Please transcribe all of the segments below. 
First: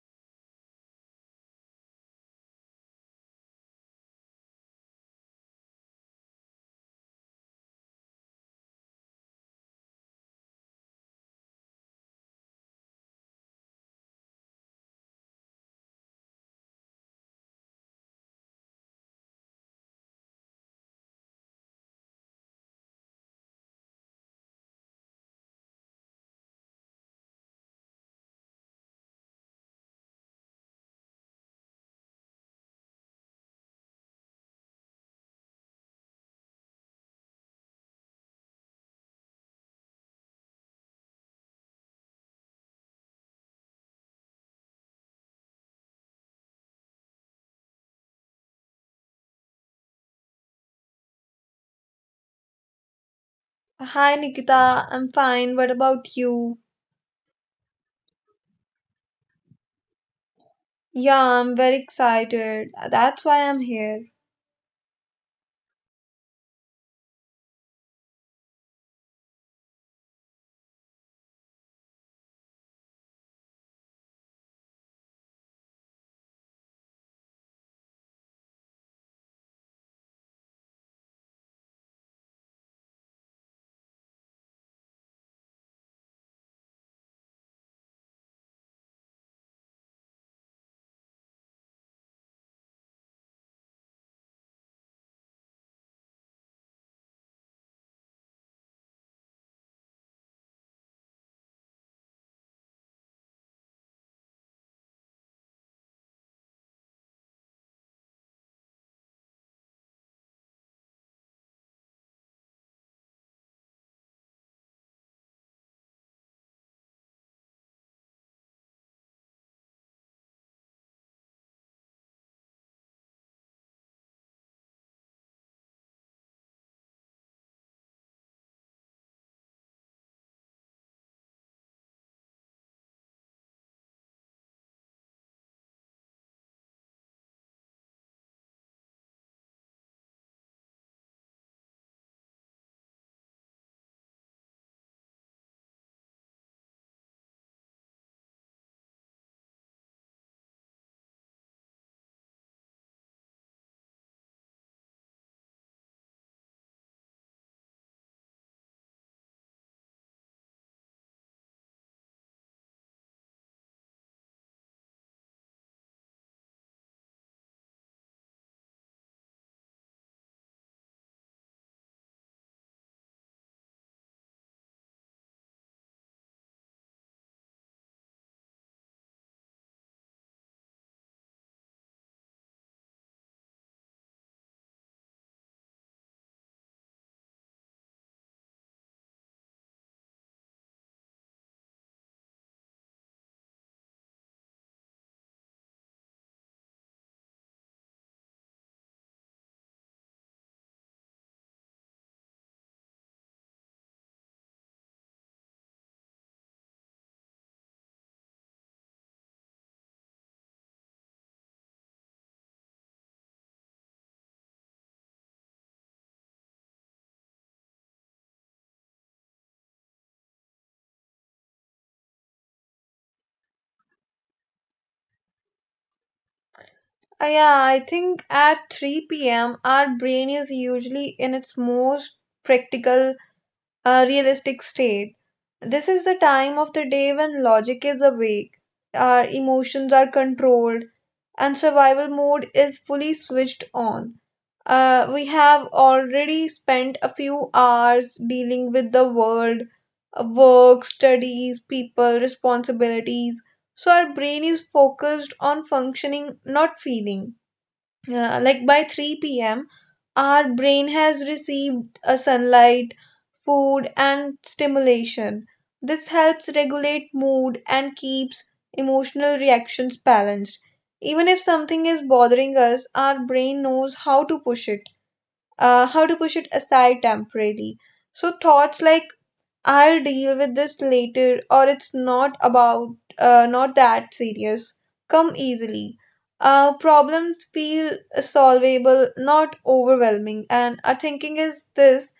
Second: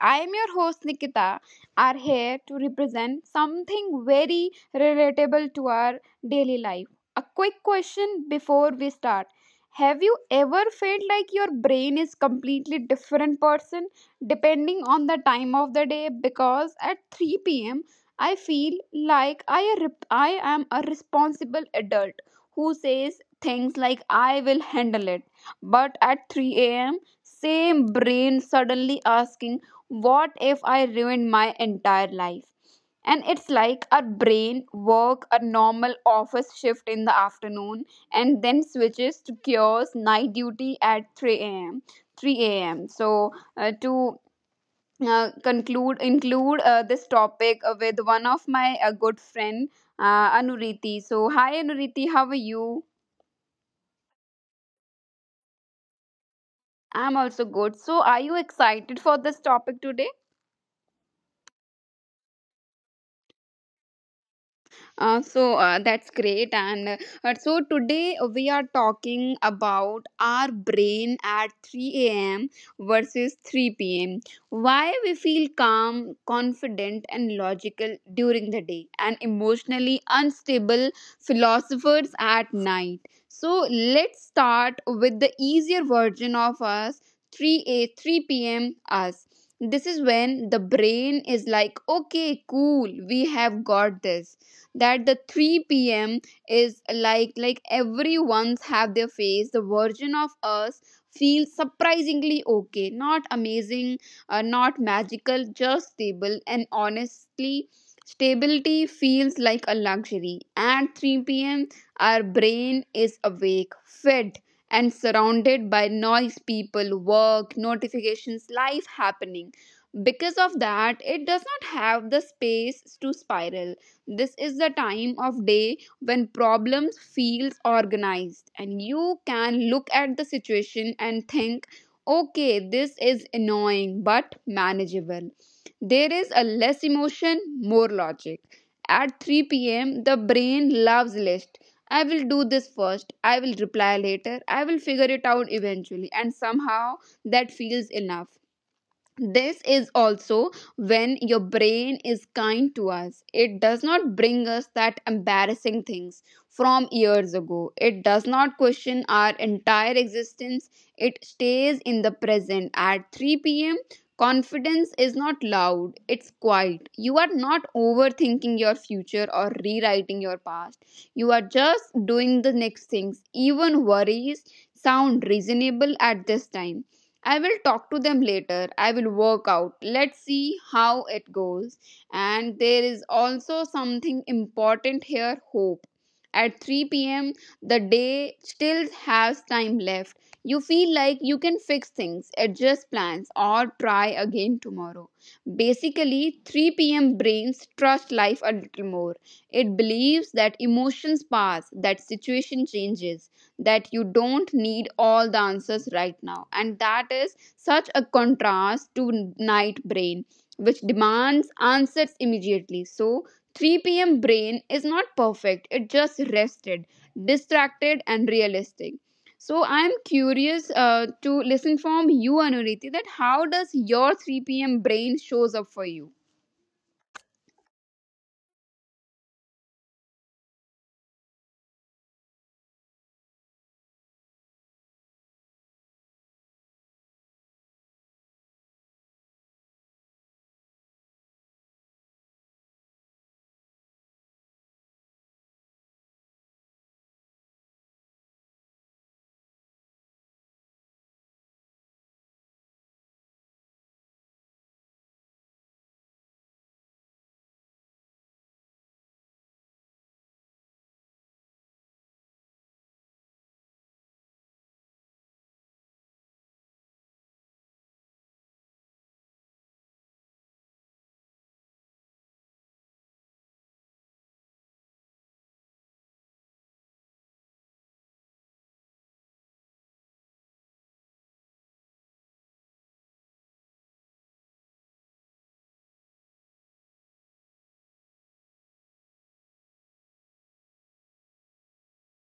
I am your host Nikita, are here to represent something very relatable to our daily life. A quick question before we start. Have you ever felt like your brain is completely different person depending on the time of the day because at 3 p.m. I feel like I am a responsible adult who says things like I will handle it, but at 3 a.m., same brain suddenly asking, what if I ruined my entire life? And it's like our brain work a normal office shift in the afternoon and then switches to cures night duty at 3 a.m. So to conclude, include this topic with one of my good friend, Anuriti. So hi Anuriti, how are you? Hi Nikita, I'm fine. What about you? I'm also good. So, are you excited for this topic today? Yeah, I'm very excited. That's why I'm here. So that's great. And today we are talking about our brain at 3 a.m. versus 3 p.m. Why we feel calm, confident, and logical during the day, and emotionally unstable philosophers at night. So let's start with the easier version of us, 3 p.m. us. This is when the brain is like, okay, cool, we have got this, that the 3 p.m. is like everyone's have their face. The version of us feels surprisingly okay, not amazing, not magical, just stable. And honestly, stability feels like a luxury. At 3 p.m., our brain is awake, fed, and surrounded by noise, people, work, notifications, life happening. Because of that, it does not have the space to spiral. This is the time of day when problems feels organized and you can look at the situation and think, okay, this is annoying but manageable. There is a less emotion, more logic. At 3 p.m., the brain loves list. I will do this first. I will reply later. I will figure it out eventually. And somehow that feels enough. This is also when your brain is kind to us. It does not bring us that embarrassing things from years ago. It does not question our entire existence. It stays in the present. At 3 p.m., confidence is not loud, it's quiet. You are not overthinking your future or rewriting your past. You are just doing the next things. Even worries sound reasonable at this time. I will talk to them later. I will work out. Let's see how it goes. And there is also something important here: hope. At 3 p.m., the day still has time left. You feel like you can fix things, adjust plans, or try again tomorrow. Basically, 3 p.m. brains trust life a little more. It believes that emotions pass, that situation changes, that you don't need all the answers right now. And that is such a contrast to night brain, which demands answers immediately. So, 3 p.m. brain is not perfect, it just rested, distracted, and realistic. So I'm curious to listen from you, Anuriti, that how does your 3 p.m. brain shows up for you? Yeah, I think at 3 p.m., our brain is usually in its most practical a realistic state. This is the time of the day when logic is awake, our emotions are controlled, and survival mode is fully switched on. We have already spent a few hours dealing with the world, work, studies, people, responsibilities. So our brain is focused on functioning, not feeling. Like by 3 p.m., our brain has received a sunlight, food, and stimulation. This helps regulate mood and keeps emotional reactions balanced. Even if something is bothering us, our brain knows how to push it, how to push it aside temporarily. So thoughts like I'll deal with this later, or it's not about, not that serious, come easily. Problems feel solvable, not overwhelming, and our thinking is this,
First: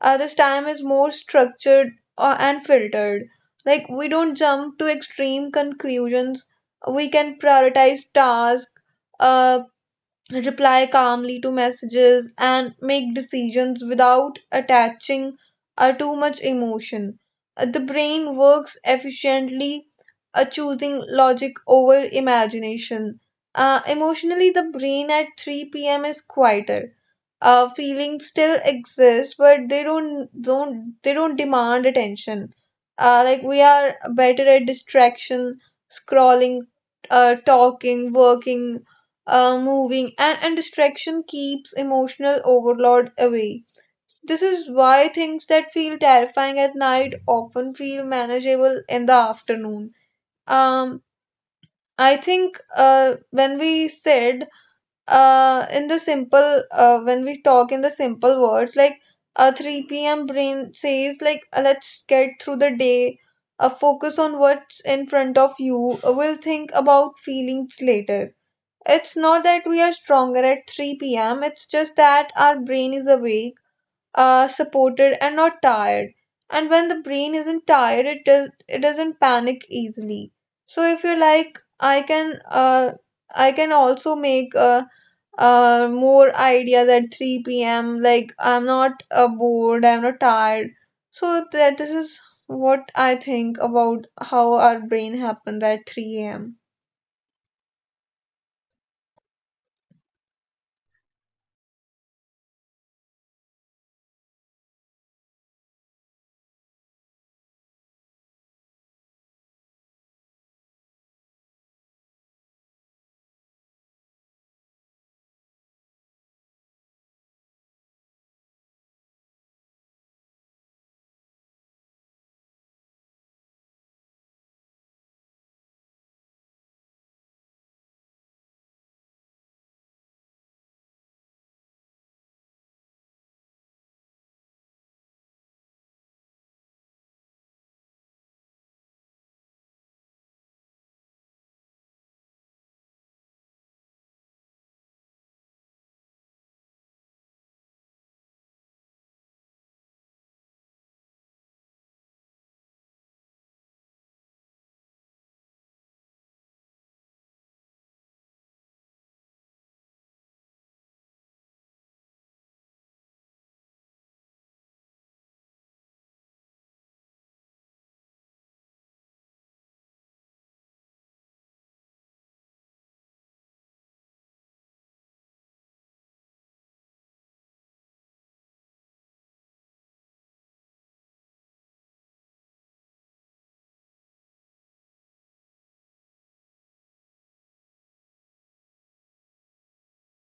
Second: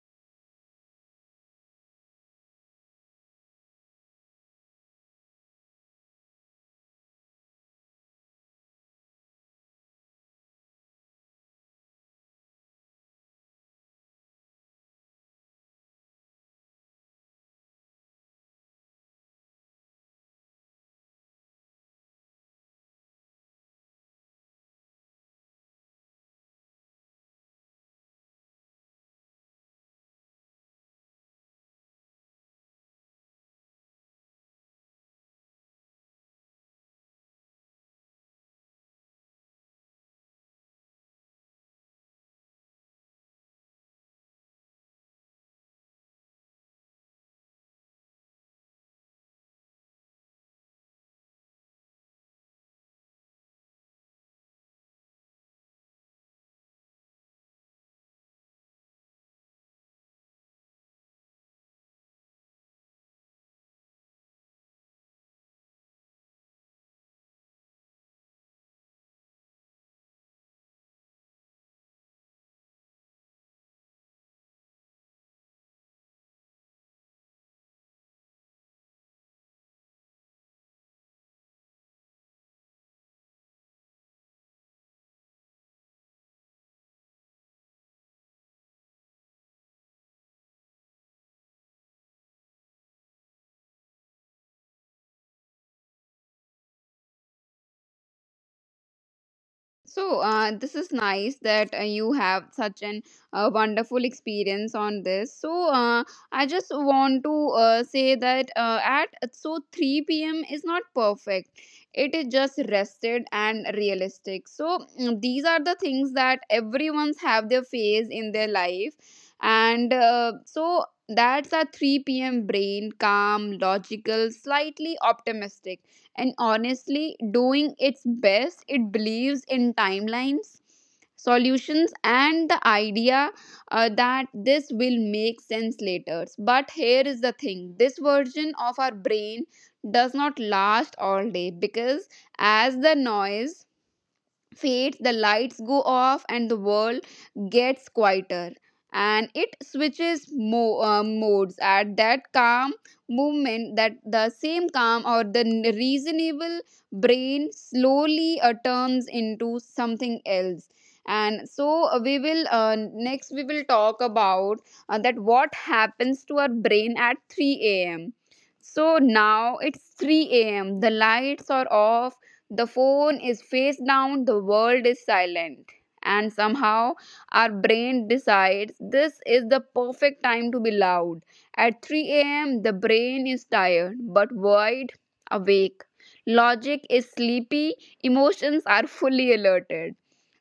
uh, this time is more structured and filtered. Like, we don't jump to extreme conclusions, we can prioritize tasks, reply calmly to messages, and make decisions without attaching too much emotion. The brain works efficiently, choosing logic over imagination. Emotionally, the brain at 3 p.m. is quieter. Feelings still exist, but they don't demand attention. Like we are better at distraction, scrolling, talking, working, moving, and distraction keeps emotional overload away. This is why things that feel terrifying at night often feel manageable in the afternoon. Um, I think when we said in the simple, when we talk in the simple words, like, a 3 p.m. brain says, let's get through the day, focus on what's in front of you, we'll think about feelings later. It's not that we are stronger at 3 p.m., it's just that our brain is awake, supported, and not tired. And when the brain isn't tired, it doesn't panic easily. So if you like, I can also make more ideas at 3 p.m. Like I'm not bored, I'm not tired. So that this is what I think about how our brain happens at 3 a.m. So, this is nice that you have such an wonderful experience on this. So, I just want to say that at so 3 p.m. is not perfect. It is just rested and realistic. So, these are the things that everyone's have their phase in their life, and so that's a 3 p.m. brain, calm, logical, slightly optimistic and honestly doing its best. It believes in timelines, solutions, and the idea that this will make sense later. But here is the thing: this version of our brain does not last all day, because as the noise fades, the lights go off, and the world gets quieter. And it switches modes at that calm movement, that the same calm or the reasonable brain slowly turns into something else. And so we will next we will talk about that what happens to our brain at 3 a.m. So now it's 3 a.m. The lights are off, the phone is face down, the world is silent. And somehow our brain decides this is the perfect time to be loud. At 3 a.m., the brain is tired but wide awake. Logic is sleepy, emotions are fully alerted.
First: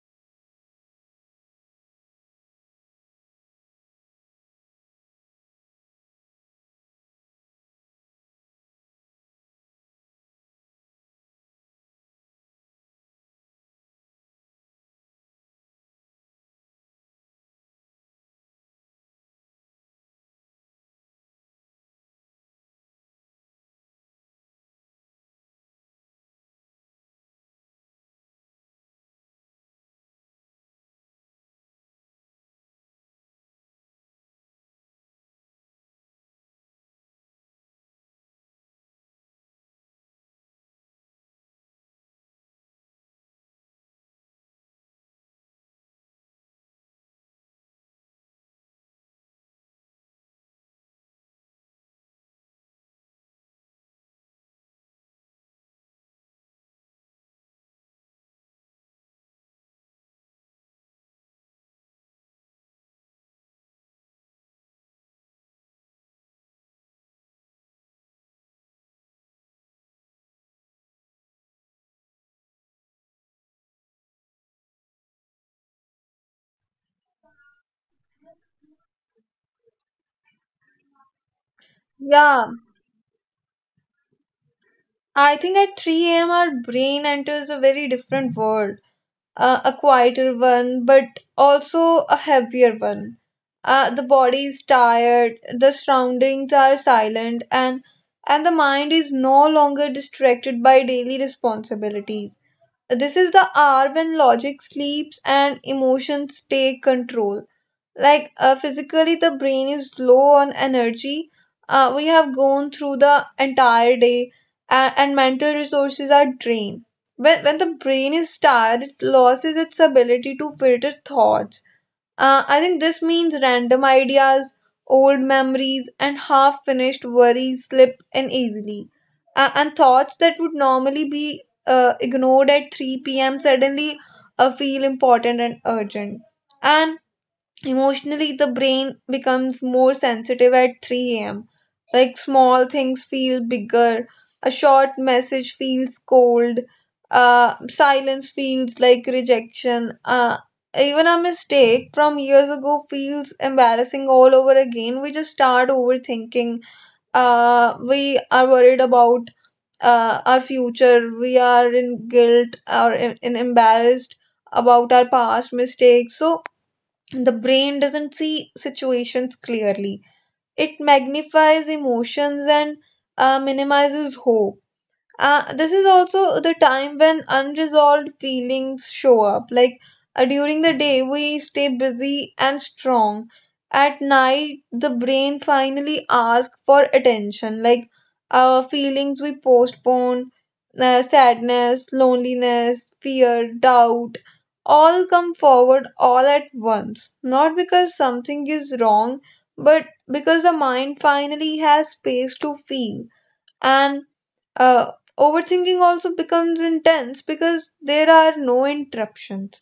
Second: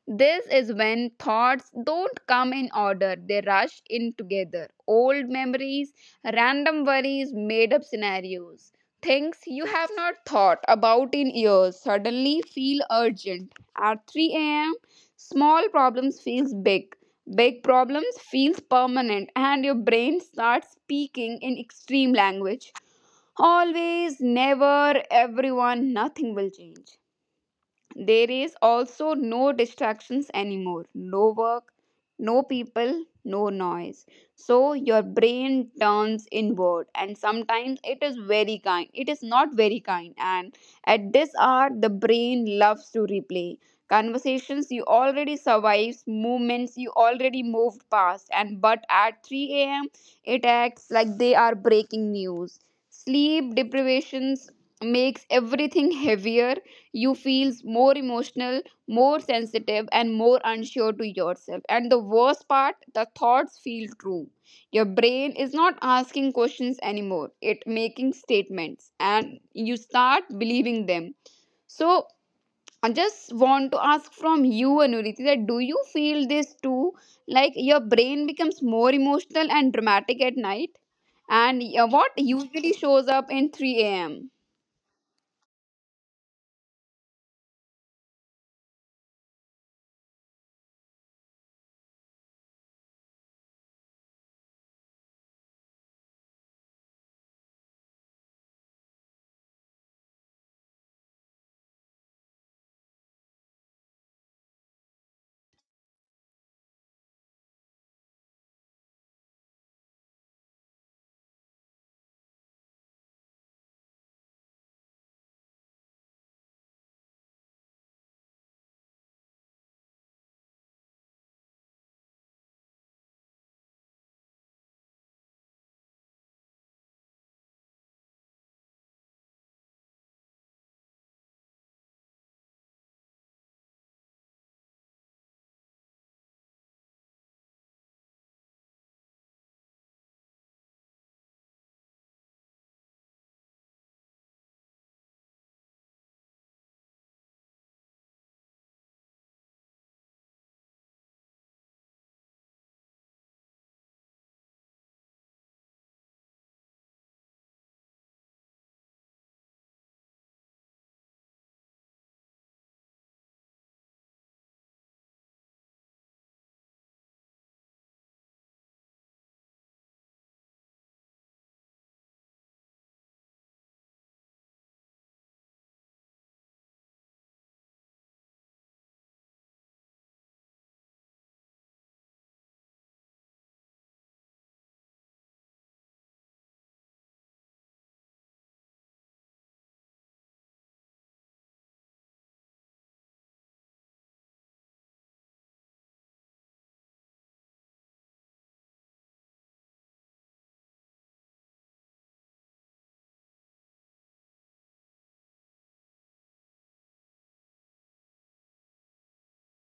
This is when thoughts don't come in order, they rush in together. Old memories, random worries, made up scenarios. Things you have not thought about in years suddenly feel urgent. At 3 a.m., small problems feels big. Big problems feels permanent, and your brain starts speaking in extreme language. Always, never, everyone, nothing will change. There is also no distractions anymore, no work, no people, no noise. So your brain turns inward, and sometimes it is very kind. It is not very kind, and at this hour, the brain loves to replay. Conversations you already survived, movements you already moved past, and but at 3 a.m., it acts like they are breaking news. Sleep deprivations makes everything heavier. You feel more emotional, more sensitive, and more unsure to yourself. And the worst part, the thoughts feel true. Your brain is not asking questions anymore, it making statements, and you start believing them. So I just want to ask from you, Anuriti, that do you feel this too? Like your brain becomes more emotional and dramatic at night, and what Yeah, usually shows up in 3 a.m. I think at 3 a.m., our brain enters a very different world, a quieter one, but also a heavier one. The body is tired, the surroundings are silent, and the mind is no longer distracted by daily responsibilities. This is the hour when logic sleeps and emotions take control. Like physically, the brain is low on energy. We have gone through the entire day, and mental resources are drained. When the brain is tired, it loses its ability to filter thoughts. I think this means random ideas, old memories, and half finished worries slip in easily. And thoughts that would normally be ignored at 3 p.m. suddenly feel important and urgent. And Emotionally, the brain becomes more sensitive at 3 a.m. Like small things feel bigger, a short message feels cold, silence feels like rejection. Even a mistake from years ago feels embarrassing all over again. We just start overthinking. We are worried about our future. We are in guilt or in embarrassed about our past mistakes. So the brain doesn't see situations clearly. It magnifies emotions and minimizes hope. This is also the time when unresolved feelings show up. Like during the day, we stay busy and strong. At night, the brain finally asks for attention. Like our feelings we postpone, sadness, loneliness, fear, doubt, all come forward all at once. Not because something is wrong, but because the mind finally has space to feel, and uh, overthinking also becomes intense because there are no interruptions,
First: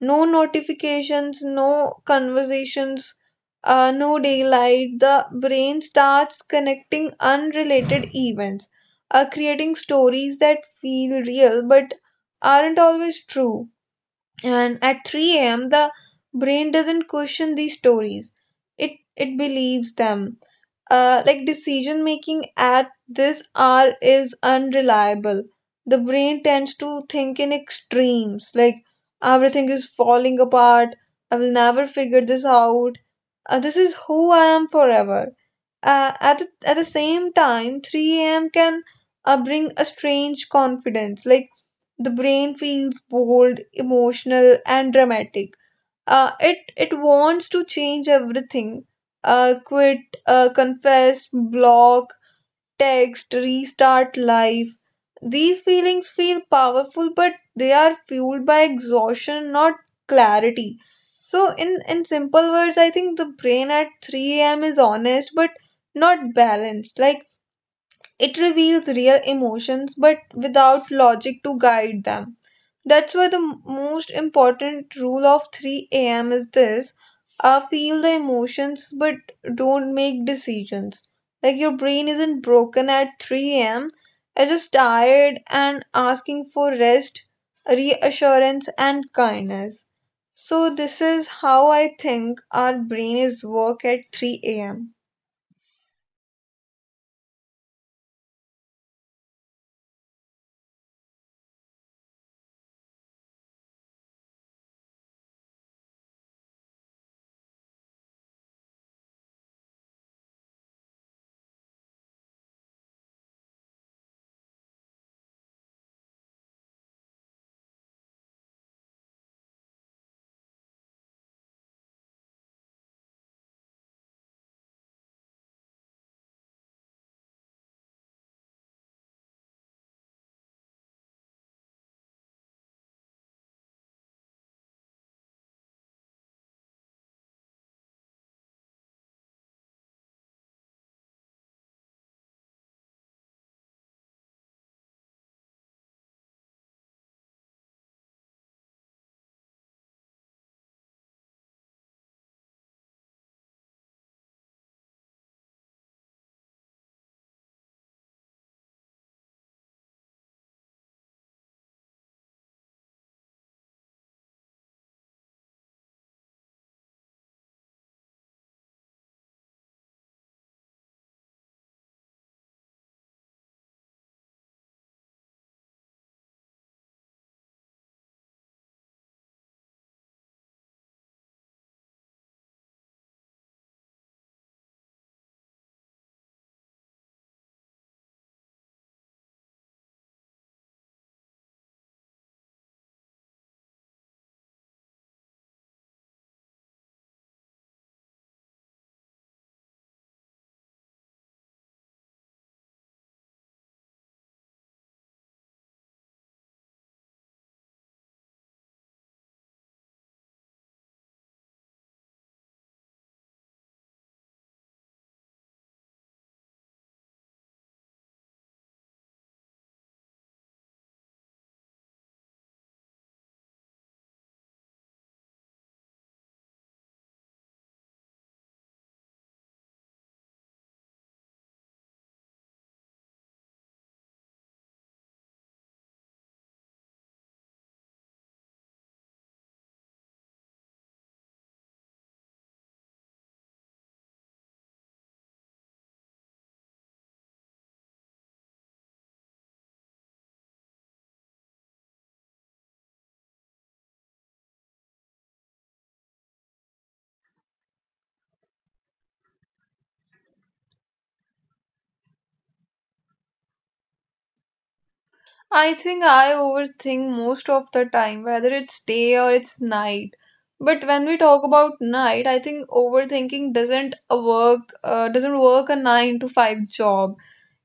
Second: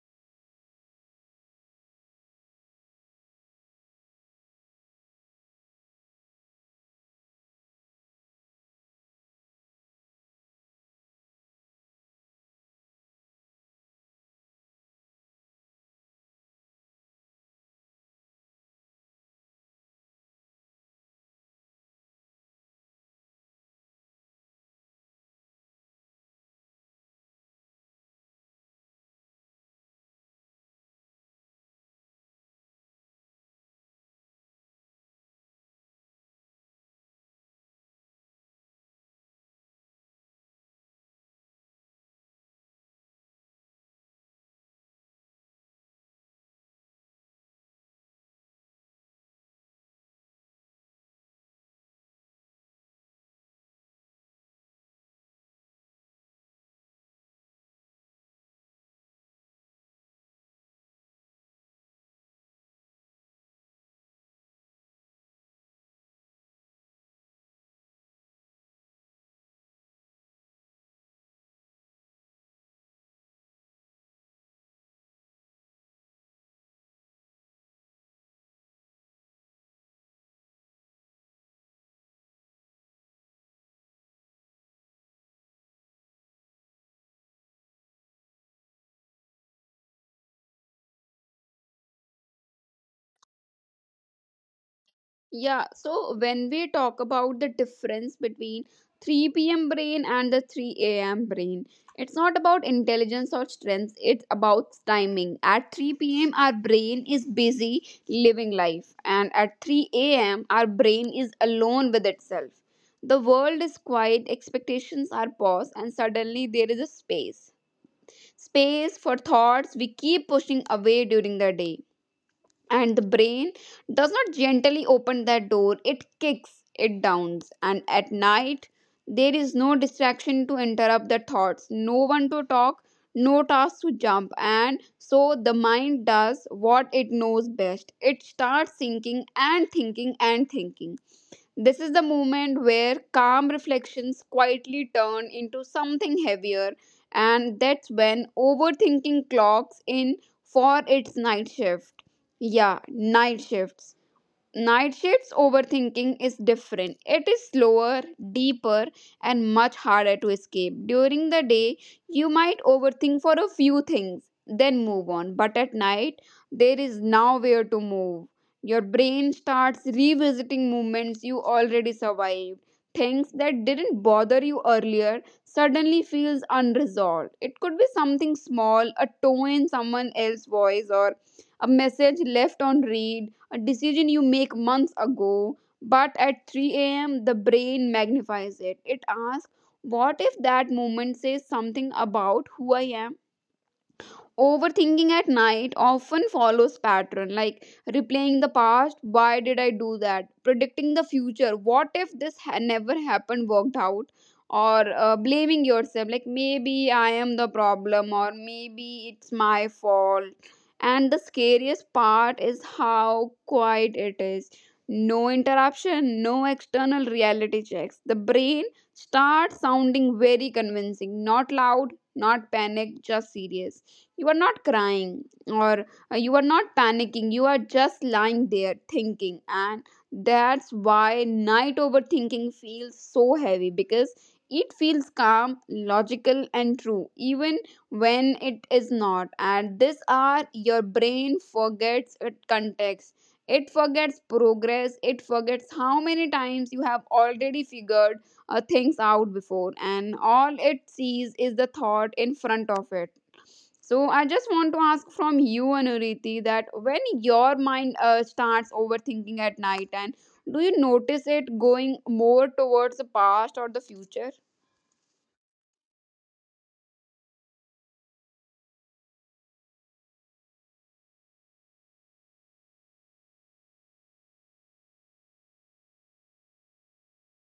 no notifications, no conversations, no daylight. The brain starts connecting unrelated events, creating stories that feel real but aren't always true. And at 3 a.m. the brain doesn't question these stories, it believes them. Like decision making at this hour is unreliable. The brain tends to think in extremes, like everything is falling apart, I will never figure this out, this is who I am forever. At the same time, 3 a.m. can bring a strange confidence, like the brain feels bold, emotional, and dramatic. It wants to change everything. Quit, confess, block, text, restart life. These feelings feel powerful, but they are fueled by exhaustion, not clarity. So, in simple words, I think the brain at 3 a.m. is honest, but not balanced. Like it reveals real emotions but without logic to guide them. That's why the most important rule of 3 a.m. is this: feel the emotions but don't make decisions. Like your brain isn't broken at 3 a.m., it's just tired and asking for rest, reassurance, and kindness. So, this is how I think our brain is work at 3 a.m. Yeah, so when we talk about the difference between 3 p.m. brain and the 3 a.m. brain, it's not about intelligence or strength, it's about timing. At 3 p.m., our brain is busy living life, and at 3 a.m., our brain is alone with itself. The world is quiet, expectations are paused, and suddenly there is a space. Space for thoughts we keep pushing away during the day, and the brain does not gently open that door, it kicks it down. And at night, there is no distraction to interrupt the thoughts, no one to talk, no task to jump, and so the mind does what it knows best: it starts thinking and thinking and thinking. This is the moment where calm reflections quietly turn into something heavier, and that's when overthinking clocks in for its night shift. Yeah, night shifts. Nightshade's overthinking is different. It is slower, deeper, and much harder to escape. During the day, you might overthink for a few things, then move on. But at night, there is nowhere to move. Your brain starts revisiting moments you already survived. Things that didn't bother you earlier suddenly feels unresolved. It could be something small, a tone in someone else's voice, or a message left on read, a decision you make months ago, but at 3 a.m., the brain magnifies it. It asks, what if that moment says something about who I am? Overthinking at night often follows pattern like replaying the past, why did I do that? Predicting the future, what if this never happened worked out? Or blaming yourself like maybe I am the problem, or maybe it's my fault. And the scariest part is how quiet it is. No interruption, no external reality checks. The brain starts sounding very convincing, not loud, not panic, just serious. You are not crying, or you are not panicking. You are just lying there thinking. And that's why night overthinking feels so heavy, because it feels calm, logical, and true, even when it is not. At this hour, your brain forgets its context. It forgets progress. It forgets how many times you have already figured things out before, and all it sees is the thought in front of it. So I just want to ask from you, Anuriti, that when your mind starts overthinking at night, and do you notice it going more towards the past or the future? I think I overthink most of the time, whether it's day or it's night. But when we talk about night, I think overthinking doesn't work a 9 to 5 job.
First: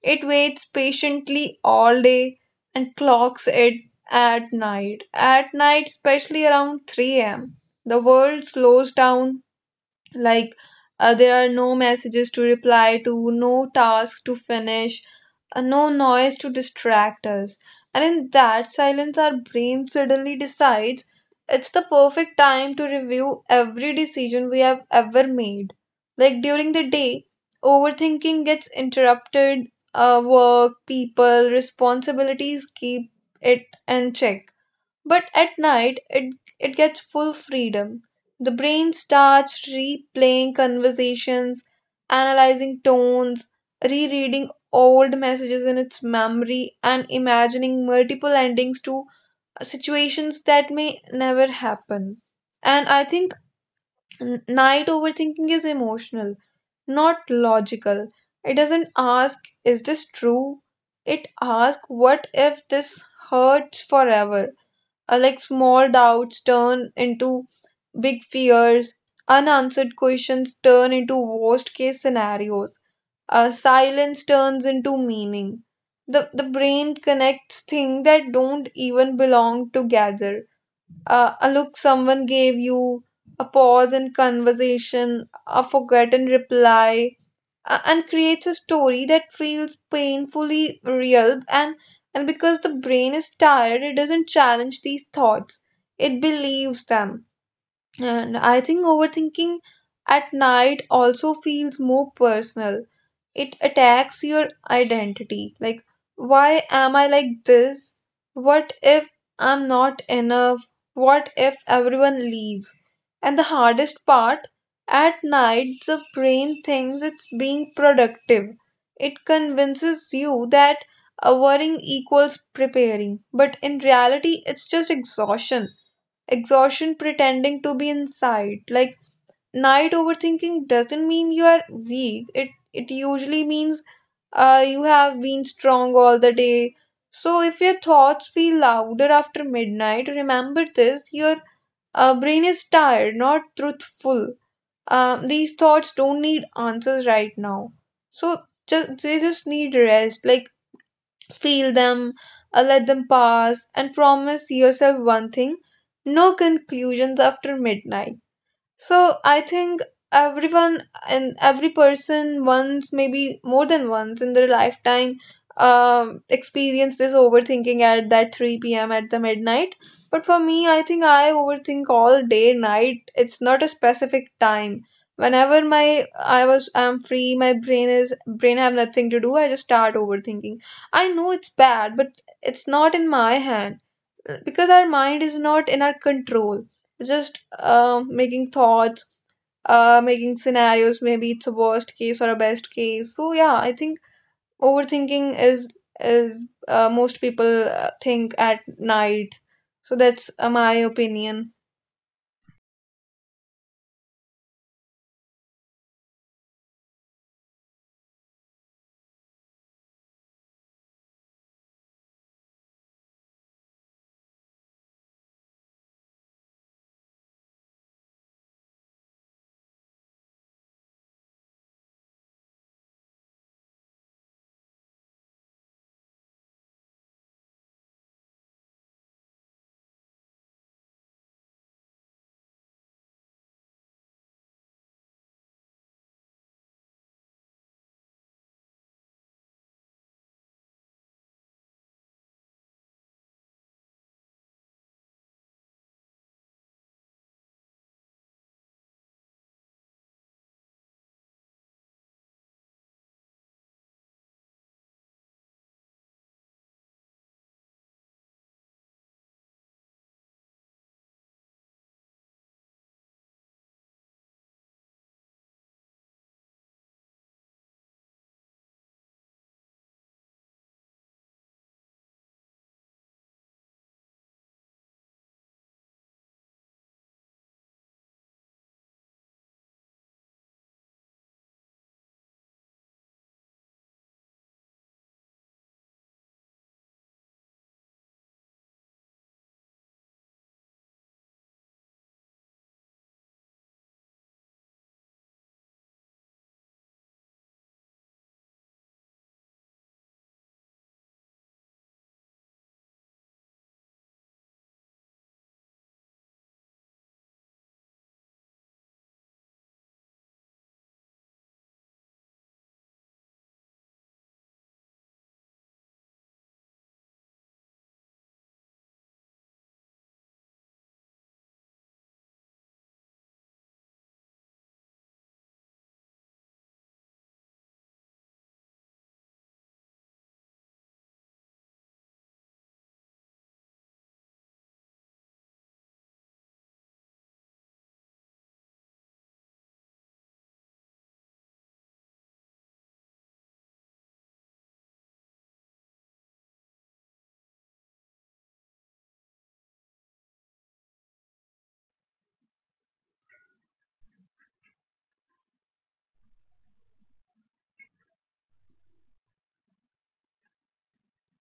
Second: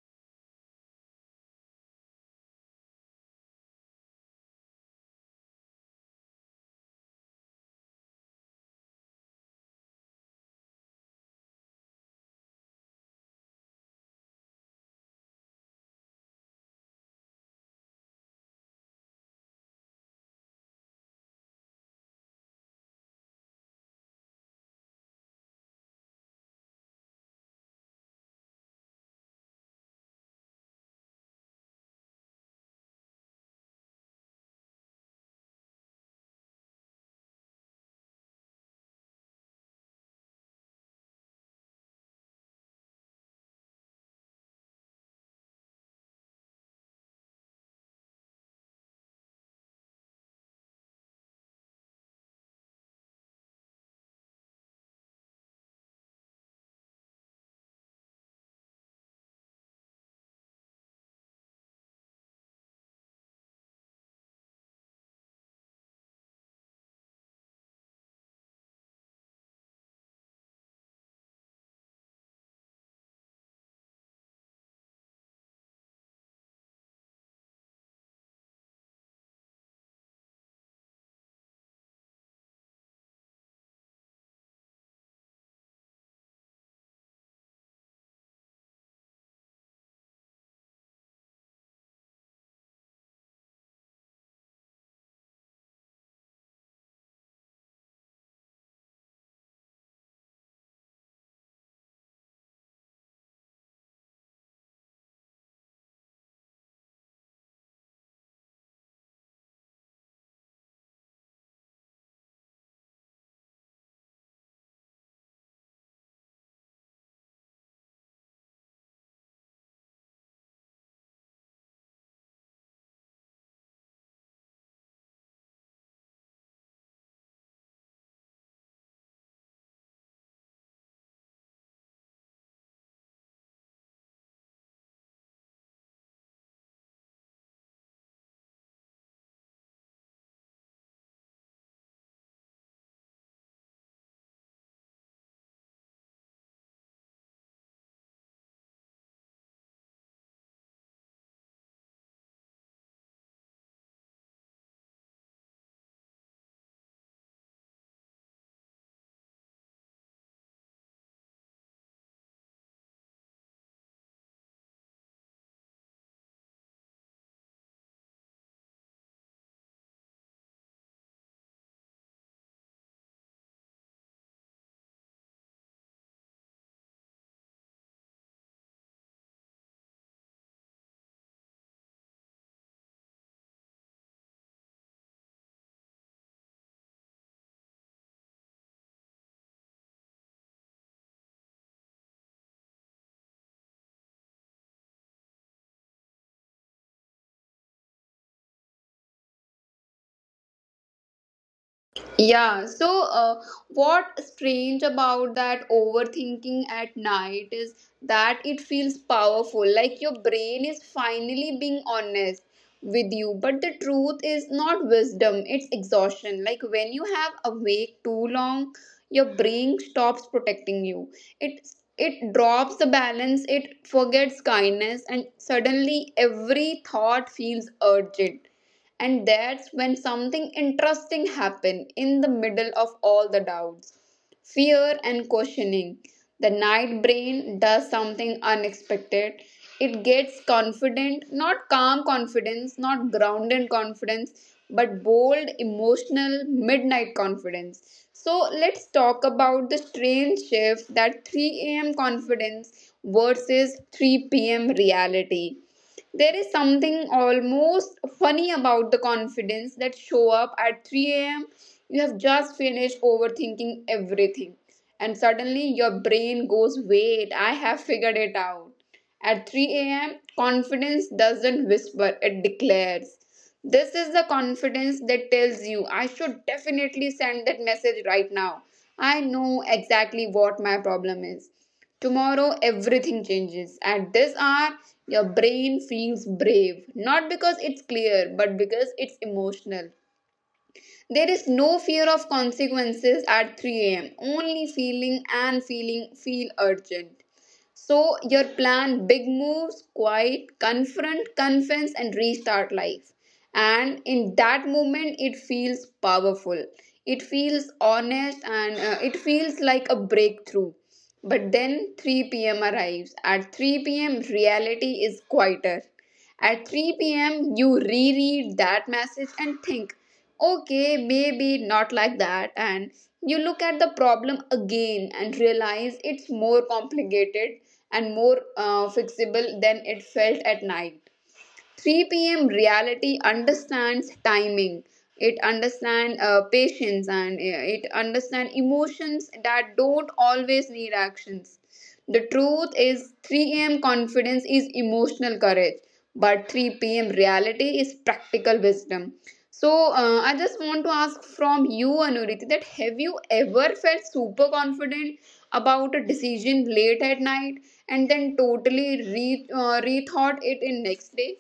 It waits patiently all day and clocks it at night. At night, especially around 3 a.m., the world slows down. Like there are no messages to reply to, no tasks to finish, no noise to distract us. And in that silence, our brain suddenly decides it's the perfect time to review every decision we have ever made. Like during the day, overthinking gets interrupted, work, people, responsibilities keep it in check. But at night, it gets full freedom. The brain starts replaying conversations, analyzing tones, rereading old messages in its memory, and imagining multiple endings to situations that may never happen. And I think night overthinking is emotional, not logical. It doesn't ask, is this true? It asks, what if this hurts forever? Like small doubts turn into big fears, unanswered questions turn into worst case scenarios, silence turns into meaning. The brain connects things that don't even belong together. A look someone gave you, a pause in conversation, a forgotten reply, and creates a story that feels painfully real. And because the brain is tired, it doesn't challenge these thoughts, it believes them. And I think overthinking at night also feels more personal, it attacks your identity. Like, why am I like this? What if I'm not enough? What if everyone leaves? And the hardest part, at night, the brain thinks it's being productive. It convinces you that avoiding equals preparing, but in reality, it's just exhaustion. Exhaustion pretending to be inside. Like, night overthinking doesn't mean you are weak. It usually means you have been strong all the day. So if your thoughts feel louder after midnight, remember this: your brain is tired, not truthful. These thoughts don't need answers right now. So just they just need rest. Like feel them, let them pass, and promise yourself one thing: no conclusions after midnight. So I think everyone and every person once, maybe more than once in their lifetime, experience this overthinking at that 3 p.m. at the midnight. But for me, I think I overthink all day, night. It's not a specific time. Whenever my I was I'm free, my brain is brain have nothing to do. I just start overthinking. I know it's bad, but it's not in my hand because our mind is not in our control, just making thoughts, making scenarios, maybe it's a worst case or a best case. So yeah, I think overthinking is, most people think at night. So that's my opinion. Yeah, so what strange about that overthinking at night is that it feels powerful, like your brain is finally being honest with you. But the truth is not wisdom, it's exhaustion. Like when you have awake too long, your brain stops protecting you. It it drops the balance, it forgets kindness, and suddenly every thought feels urgent, and that's when something interesting happened. In the middle of all the doubts, fear, and questioning, the night brain does something unexpected. It gets confident, not calm confidence, not grounded confidence, but bold, emotional, midnight confidence. So let's talk about the strange shift: that 3 a.m. confidence versus 3 p.m. reality. There is something almost funny about the confidence that show up at 3 a.m. You have just finished overthinking everything, and suddenly your brain goes, "Wait, I have figured it out." At 3 a.m., confidence doesn't whisper, it declares. This is the confidence that tells you, "I should definitely send that message right now. I know exactly what my problem is. Tomorrow, everything changes." At this hour, your brain feels brave, not because it's clear, but because it's emotional. There is no fear of consequences at 3 a.m. Only feeling and feeling feel urgent. So your plan big moves, quiet, confront, confess, and restart life. And in that moment, it feels powerful. It feels honest and it feels like a breakthrough. But then 3 p.m. arrives. At 3 p.m., reality is quieter. At 3 p.m., you reread that message and think okay, maybe not like that. And you look at the problem again and realize it's more complicated and more fixable than it felt at night. 3 p.m. reality understands timing. It understands patience, and it understands emotions that don't always need actions. The truth is, 3 a.m. confidence is emotional courage, but 3 p.m. reality is practical wisdom. So, I just want to ask from you, Anuriti, that have you ever felt super confident about a decision late at night and then totally rethought it in next day?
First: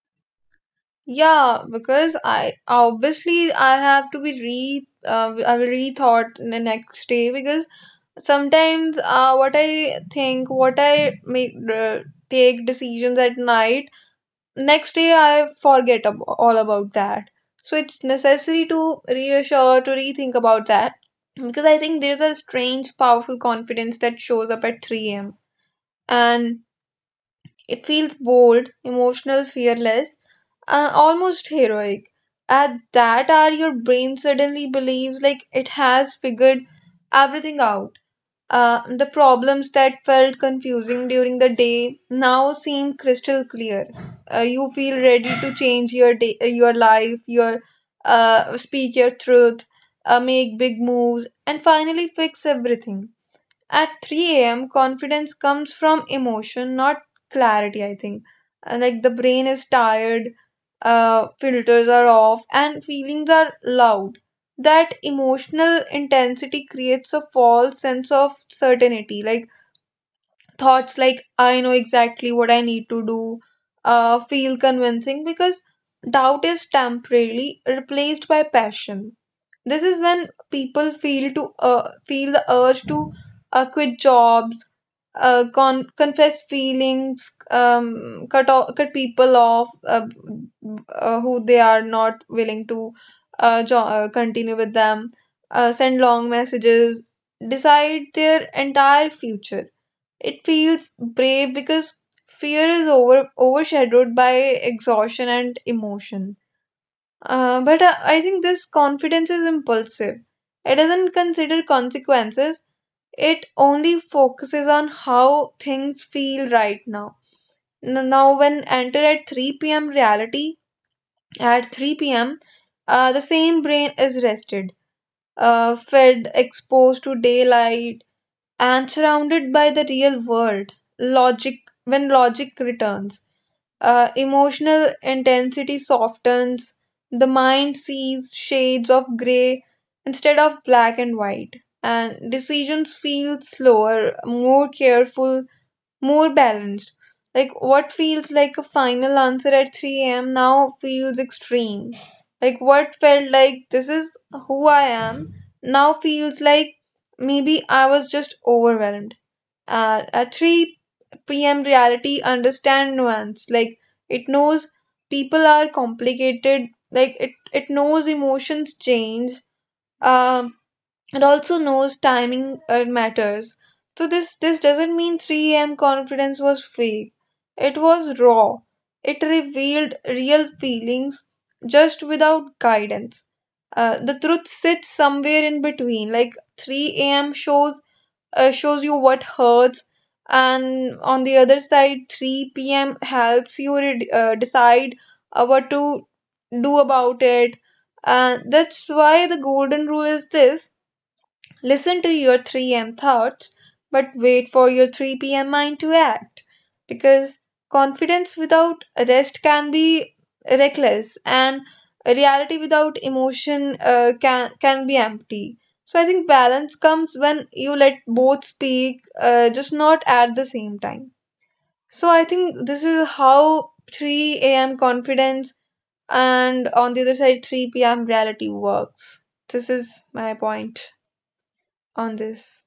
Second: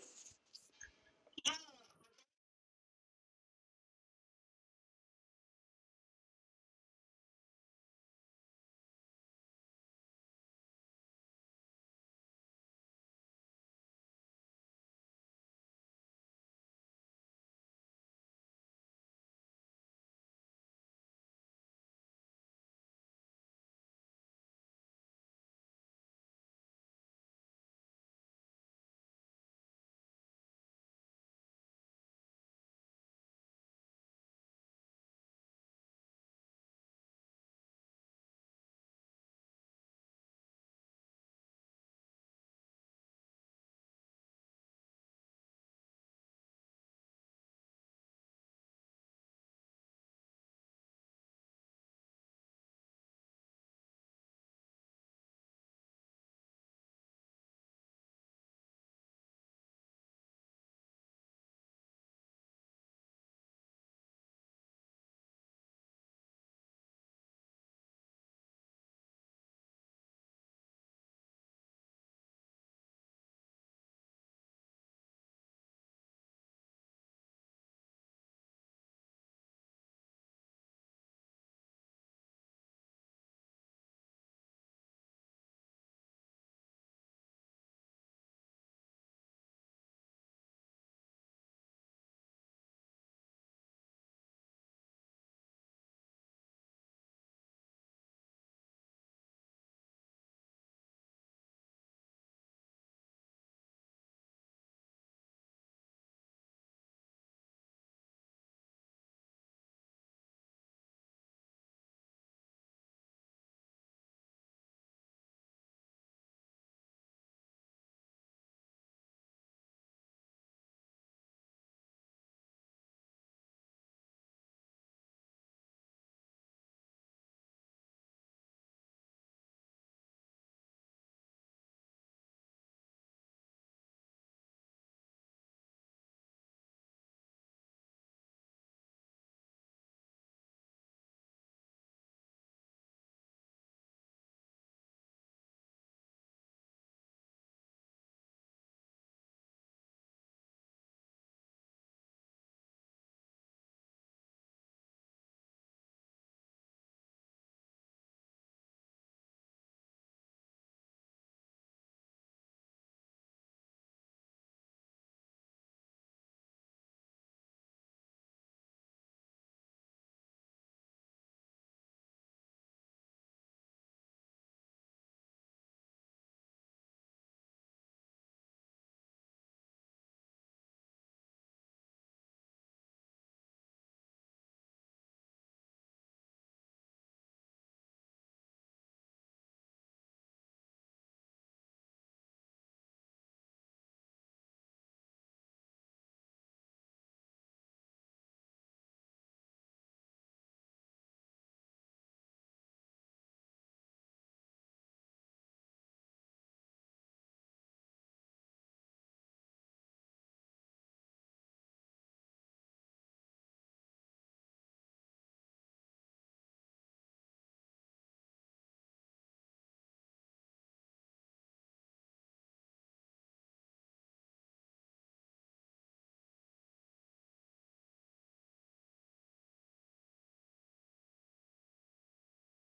Yeah, because I obviously I have to be re I will rethought the next day because sometimes what I think what I make uh, take decisions at night, next day I forget all about that. So it's necessary to reassure, to rethink about that because I think there's a strange, powerful confidence that shows up at 3 a.m. And it feels bold, emotional, fearless, almost heroic. At that hour, your brain suddenly believes like it has figured everything out. The problems that felt confusing during the day now seem crystal clear. You feel ready to change your day, your life, your speak your truth, make big moves, and finally fix everything at 3 a.m., confidence comes from emotion, not clarity, I think. Like the brain is tired, filters are off, and feelings are loud. That emotional intensity creates a false sense of certainty. Like thoughts like, I know exactly what I need to do, feel convincing because doubt is temporarily replaced by passion. This is when people feel the urge to quit jobs, confess feelings, cut people off who they are not willing to continue with them, send long messages, decide their entire future. It feels brave because fear is overshadowed by exhaustion and emotion. But I think this confidence is impulsive. It doesn't consider consequences, it only focuses on how things feel right now. Now, when entered at 3 p.m. reality, at 3 p.m., the same brain is rested, fed, exposed to daylight, and surrounded by the real world. Logic, when logic returns. Emotional intensity softens, the mind sees shades of gray instead of black and white, and decisions feel slower, more careful, more balanced. Like what feels like a final answer at 3 a.m. now feels extreme. Like what felt like this is who I am now feels like maybe I was just overwhelmed. A 3 p.m. reality understand nuance. Like it knows people are complicated. Like it knows emotions change. Um, it also knows timing matters. So this doesn't mean 3 a.m. confidence was fake. It was raw. It revealed real feelings just without guidance. The truth sits somewhere in between. Like 3 a.m. Shows you what hurts, and on the other side 3 p.m. helps you decide what to do about it. And that's why the golden rule is this: listen to your 3 a.m. thoughts, but wait for your 3 p.m. mind to act. Because confidence without rest can be reckless, and reality without emotion can be empty. So I think balance comes when you let both speak, just not at the same time. So I think this is how 3 a.m. confidence and on the other side 3 p.m. reality works. This is my point on this.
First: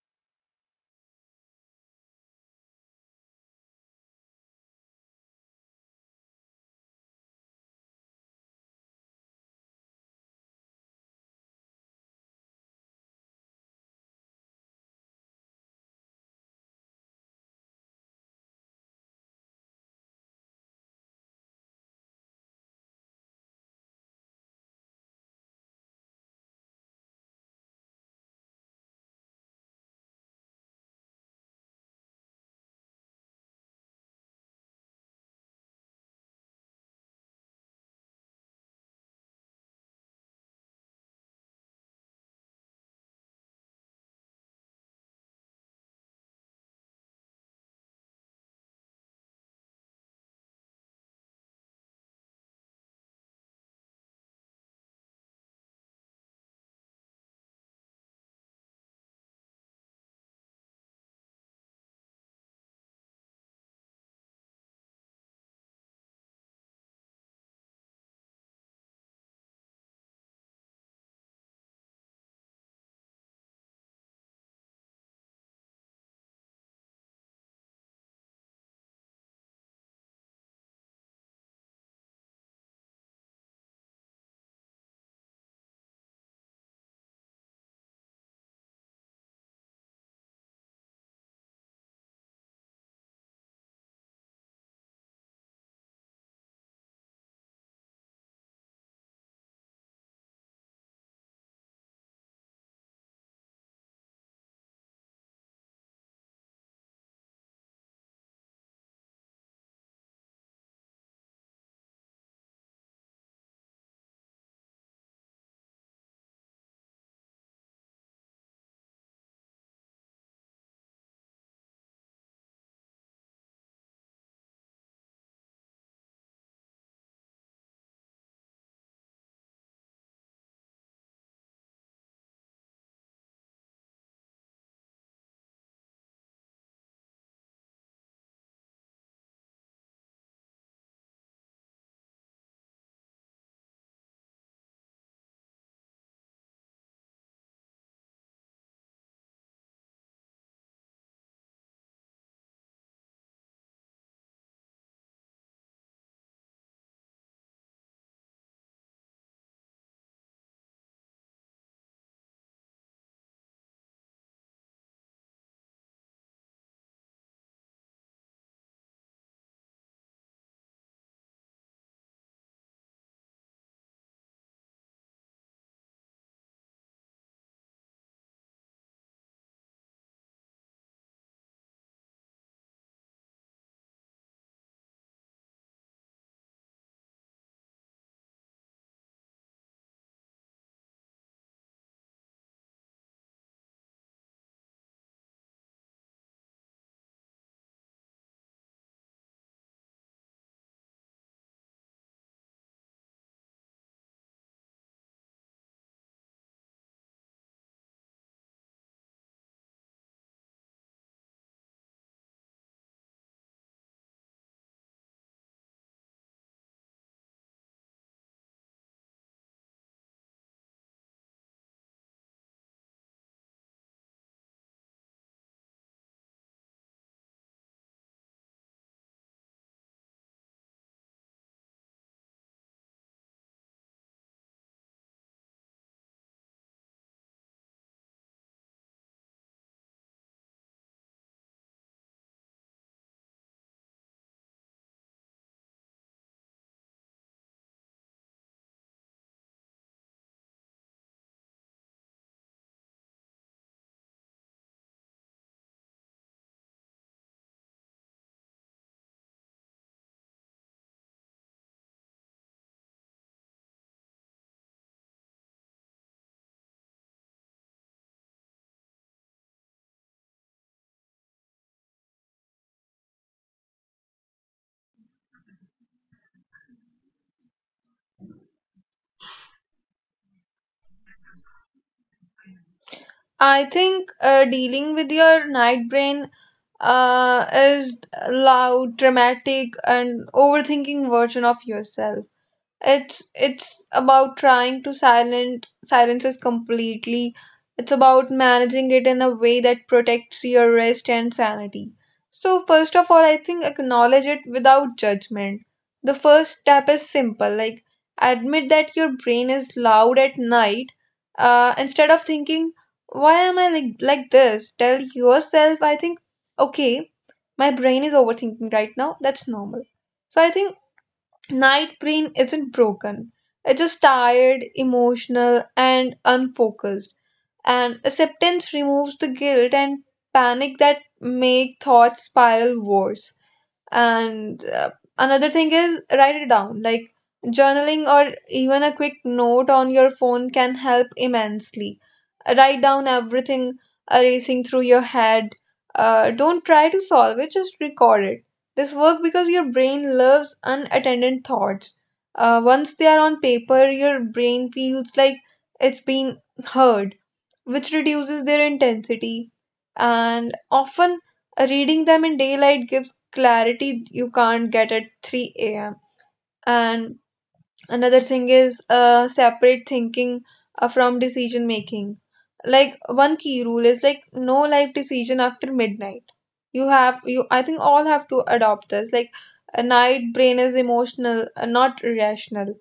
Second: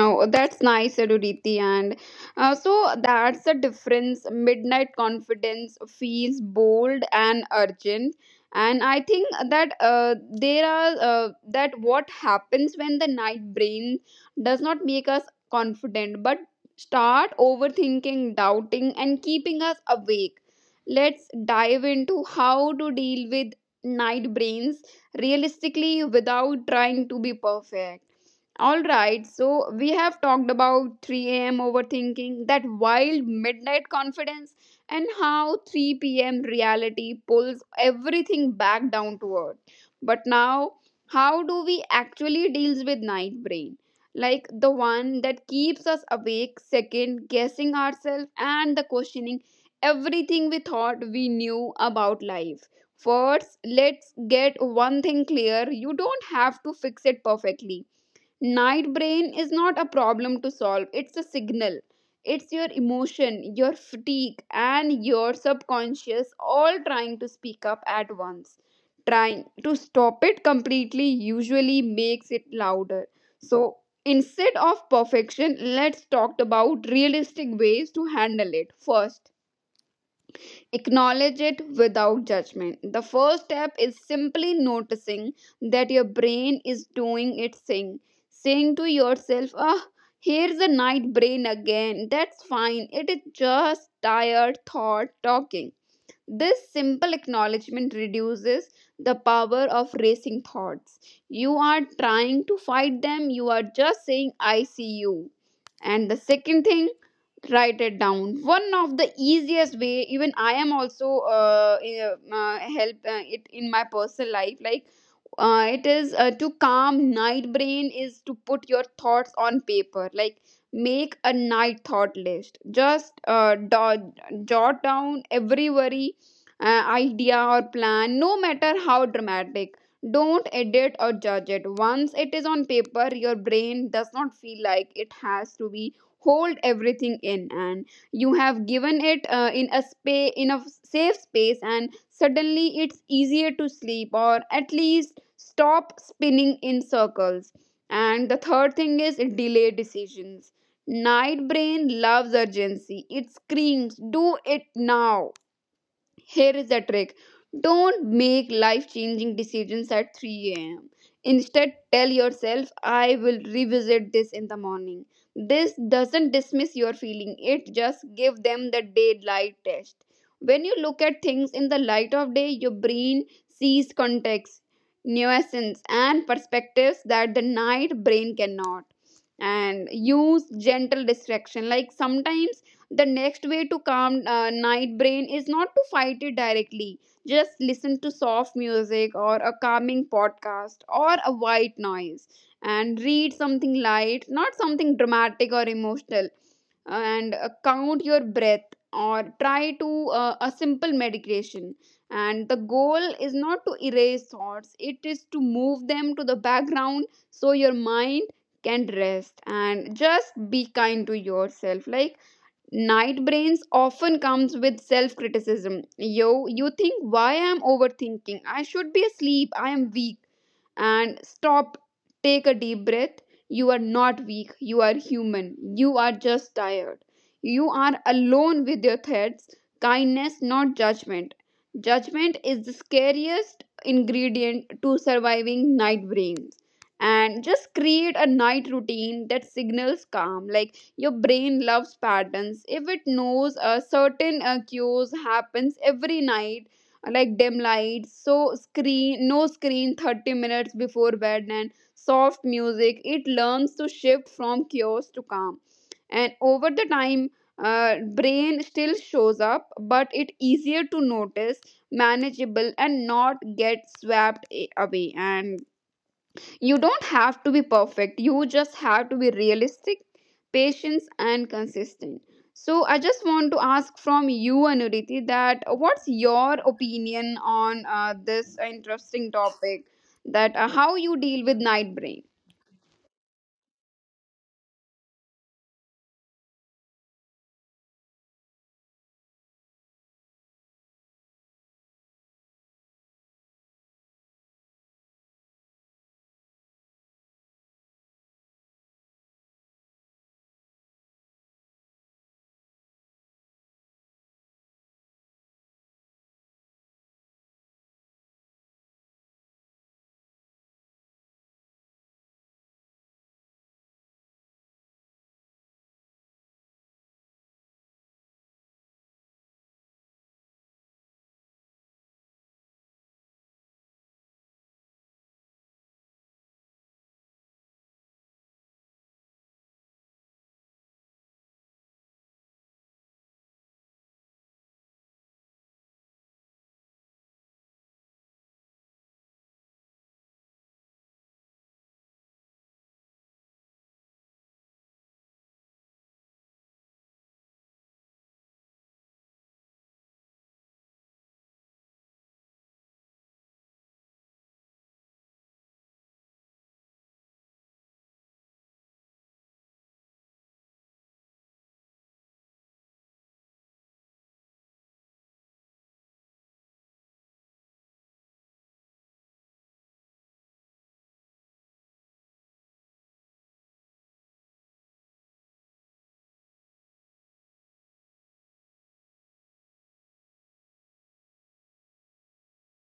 Oh, that's nice, Aduriti. And so that's the difference. Midnight confidence feels bold and urgent. And I think that what happens when the night brain does not make us confident, but start overthinking, doubting, and keeping us awake. Let's dive into how to deal with night brains realistically without trying to be perfect. All right, so we have talked about 3 a.m. overthinking, that wild midnight confidence, and how 3 p.m. reality pulls everything back down to earth. But now, how do we actually deals with night brain? Like the one that keeps us awake, second guessing ourselves, and the questioning everything we thought we knew about life. First, let's get one thing clear. You don't have to fix it perfectly. Night brain is not a problem to solve, it's a signal. It's your emotion, your fatigue, and your subconscious all trying to speak up at once. Trying to stop it completely usually makes it louder. So instead of perfection, let's talk about realistic ways to handle it. First, acknowledge it without judgment. The first step is simply noticing that your brain is doing its thing, saying to yourself, ah, here's a night brain again. That's fine. It is just tired thought talking. This simple acknowledgement reduces the power of racing thoughts. You are trying to fight them, you are just saying, I see you. And the second thing, write it down. One of the easiest way, even I am also help it in my personal life, like it is, to calm night brain, is to put your thoughts on paper. Like, make a night thought list. Just jot down every worry, idea, or plan, no matter how dramatic. Don't edit or judge it. Once it is on paper, your brain does not feel like it has to be hold everything in, and you have given it in a space, in a safe space, and suddenly it's easier to sleep or at least stop spinning in circles. And the third thing is delay decisions. Night brain loves urgency. It screams, do it now. Here is the trick, don't make life changing decisions at 3 a.m. Instead, tell yourself, I will revisit this in the morning. This doesn't dismiss your feeling, it just give them the daylight test. When you look at things in the light of day, your brain sees context, nuances, and perspectives that the night brain cannot. And use gentle distraction. Like sometimes the next way to calm night brain is not to fight it directly. Just listen to soft music or a calming podcast or a white noise, and read something light, not something dramatic or emotional. And count your breath or try to a simple meditation. And the goal is not to erase thoughts, it is to move them to the background so your mind can rest. And just be kind to yourself. Like night brains often comes with self criticism. Yo, you think, why I'm overthinking? I should be asleep. I am weak. And stop, take a deep breath. You are not weak, you are human, you are just tired. You are alone with your thoughts. Kindness, not judgment. Judgment is the scariest ingredient to surviving night brains. And just create a night routine that signals calm. Like your brain loves patterns. If it knows a certain cues happens every night, like dim lights, so screen, no screen 30 minutes before bed, and soft music, it learns to shift from chaos to calm. And over the time, brain still shows up, but it easier to notice, manageable, and not get swept away. And you don't have to be perfect, you just have to be realistic, patient, and consistent. So, I just want to ask from you, Anuriti, that what's your opinion on this interesting topic, that how you deal with night brain? I think dealing with your night brain is loud, dramatic, and overthinking version of yourself. It's about trying to silent silences completely. It's about managing it in a way that protects your rest and sanity. So first of all I think acknowledge it without judgment. The first step is simple, like admit that your brain is loud at night. Instead of thinking, why am I like this, tell yourself, I think, okay, my brain is overthinking right now, that's normal. So I think night brain isn't broken. It's just tired, emotional, and unfocused. And acceptance removes the guilt and panic that make thoughts spiral worse. And Another thing is write it down. Like journaling or even a quick note on your phone can help immensely. Write down everything racing through your head. Don't try to solve it, just record it. This works because your brain loves unattended thoughts. Once they are on paper, your brain feels like it's been heard, which reduces their intensity. And often, reading them in daylight gives clarity you can't get at 3 a.m. And another thing is separate thinking from decision making. Like one key rule is like no life decision after midnight. You I think all have to adopt this. Like a night brain is emotional, not rational.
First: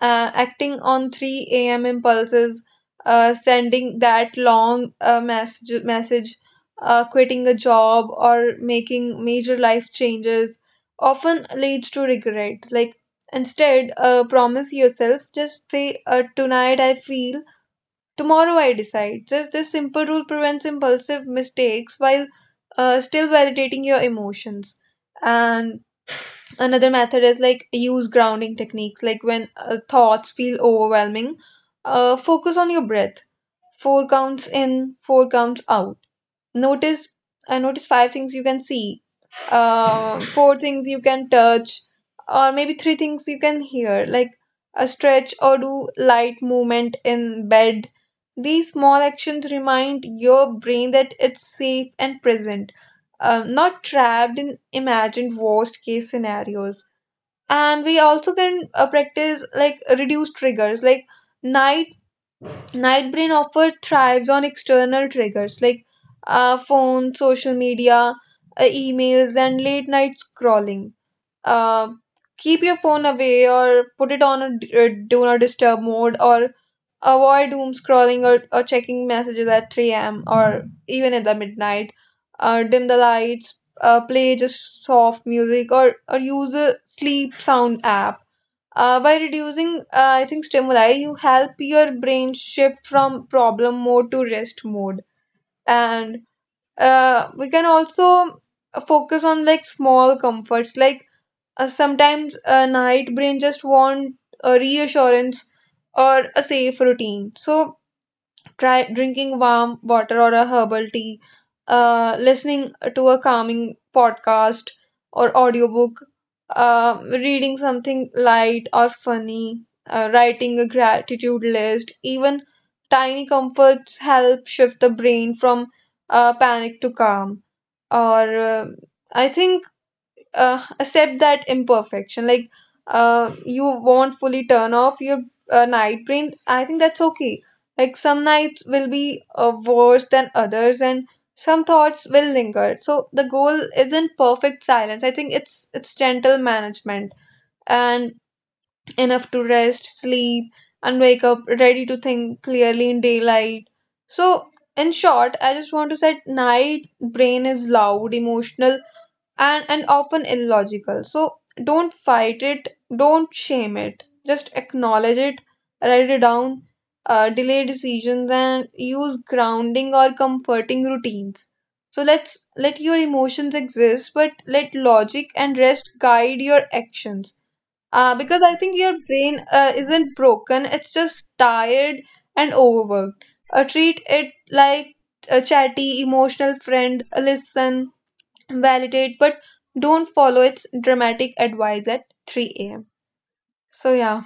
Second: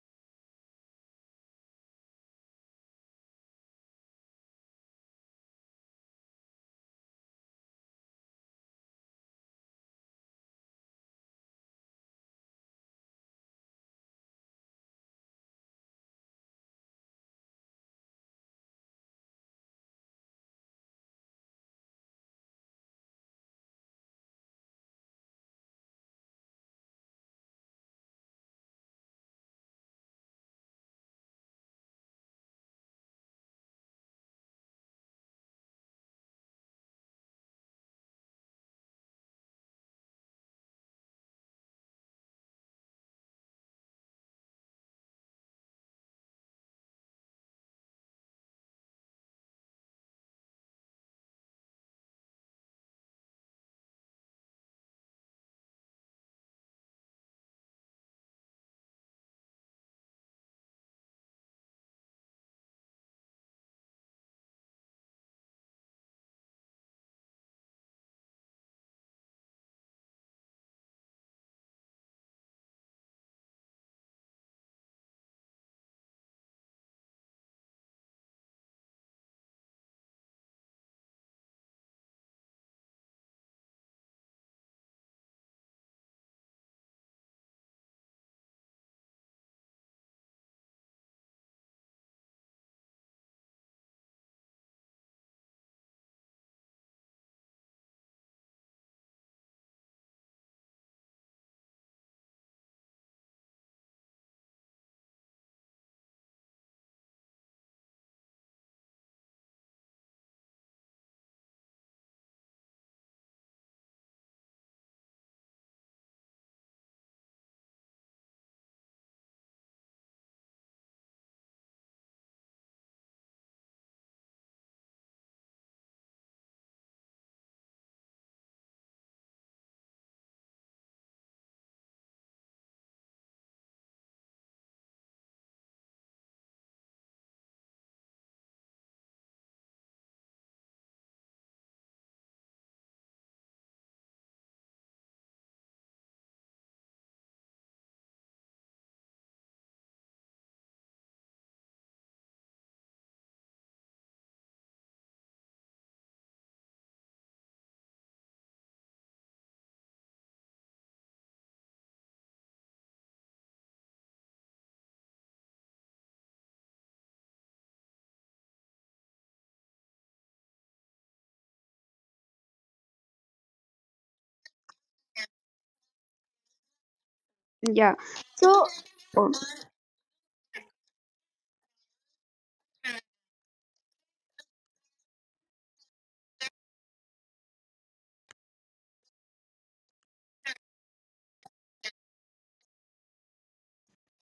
Acting on 3 a.m impulses, uh, sending that long message, quitting a job, or making major life changes often leads to regret. Like instead, promise yourself, just say, tonight I feel, tomorrow I decide. Just this simple rule prevents impulsive mistakes while still validating your emotions. And another method is like use grounding techniques, like when thoughts feel overwhelming, focus on your breath. Four counts in, four counts out. Notice, notice five things you can see, four things you can touch, or maybe three things you can hear, like a stretch or do light movement in bed. These small actions remind your brain that it's safe and present, not trapped in imagined worst case scenarios. And we also can practice like reduce triggers, like night night brain offer thrives on external triggers like phone, social media, emails, and late night scrolling. Uh, keep your phone away or put it on a do not disturb mode, or avoid doom scrolling or checking messages at 3 a.m. or even at the midnight. Dim the lights, play just soft music, or use a sleep sound app. By reducing, I think, stimuli, you help your brain shift from problem mode to rest mode. And we can also focus on like small comforts. Like sometimes a night brain just want a reassurance or a safe routine. So try drinking warm water or a herbal tea, listening to a calming podcast or audiobook, reading something light or funny, writing a gratitude list. Even tiny comforts help shift the brain from panic to calm. Or uh, I think accept that imperfection. Like you won't fully turn off your night brain. I think that's okay. Like some nights will be worse than others, and some thoughts will linger. So the goal isn't perfect silence. I think it's gentle management and enough to rest, sleep, and wake up ready to think clearly in daylight. So in short, I just want to say night brain is loud, emotional, and often illogical. So don't fight it, don't shame it, just acknowledge it, write it down, delay decisions, and use grounding or comforting routines. So let's let your emotions exist, but let logic and rest guide your actions. Yeah. Because I So, think your brain isn't broken, it's just tired and overworked. Treat it like a chatty, emotional friend, listen, validate, but don't follow its dramatic advice at 3 a.m. So yeah,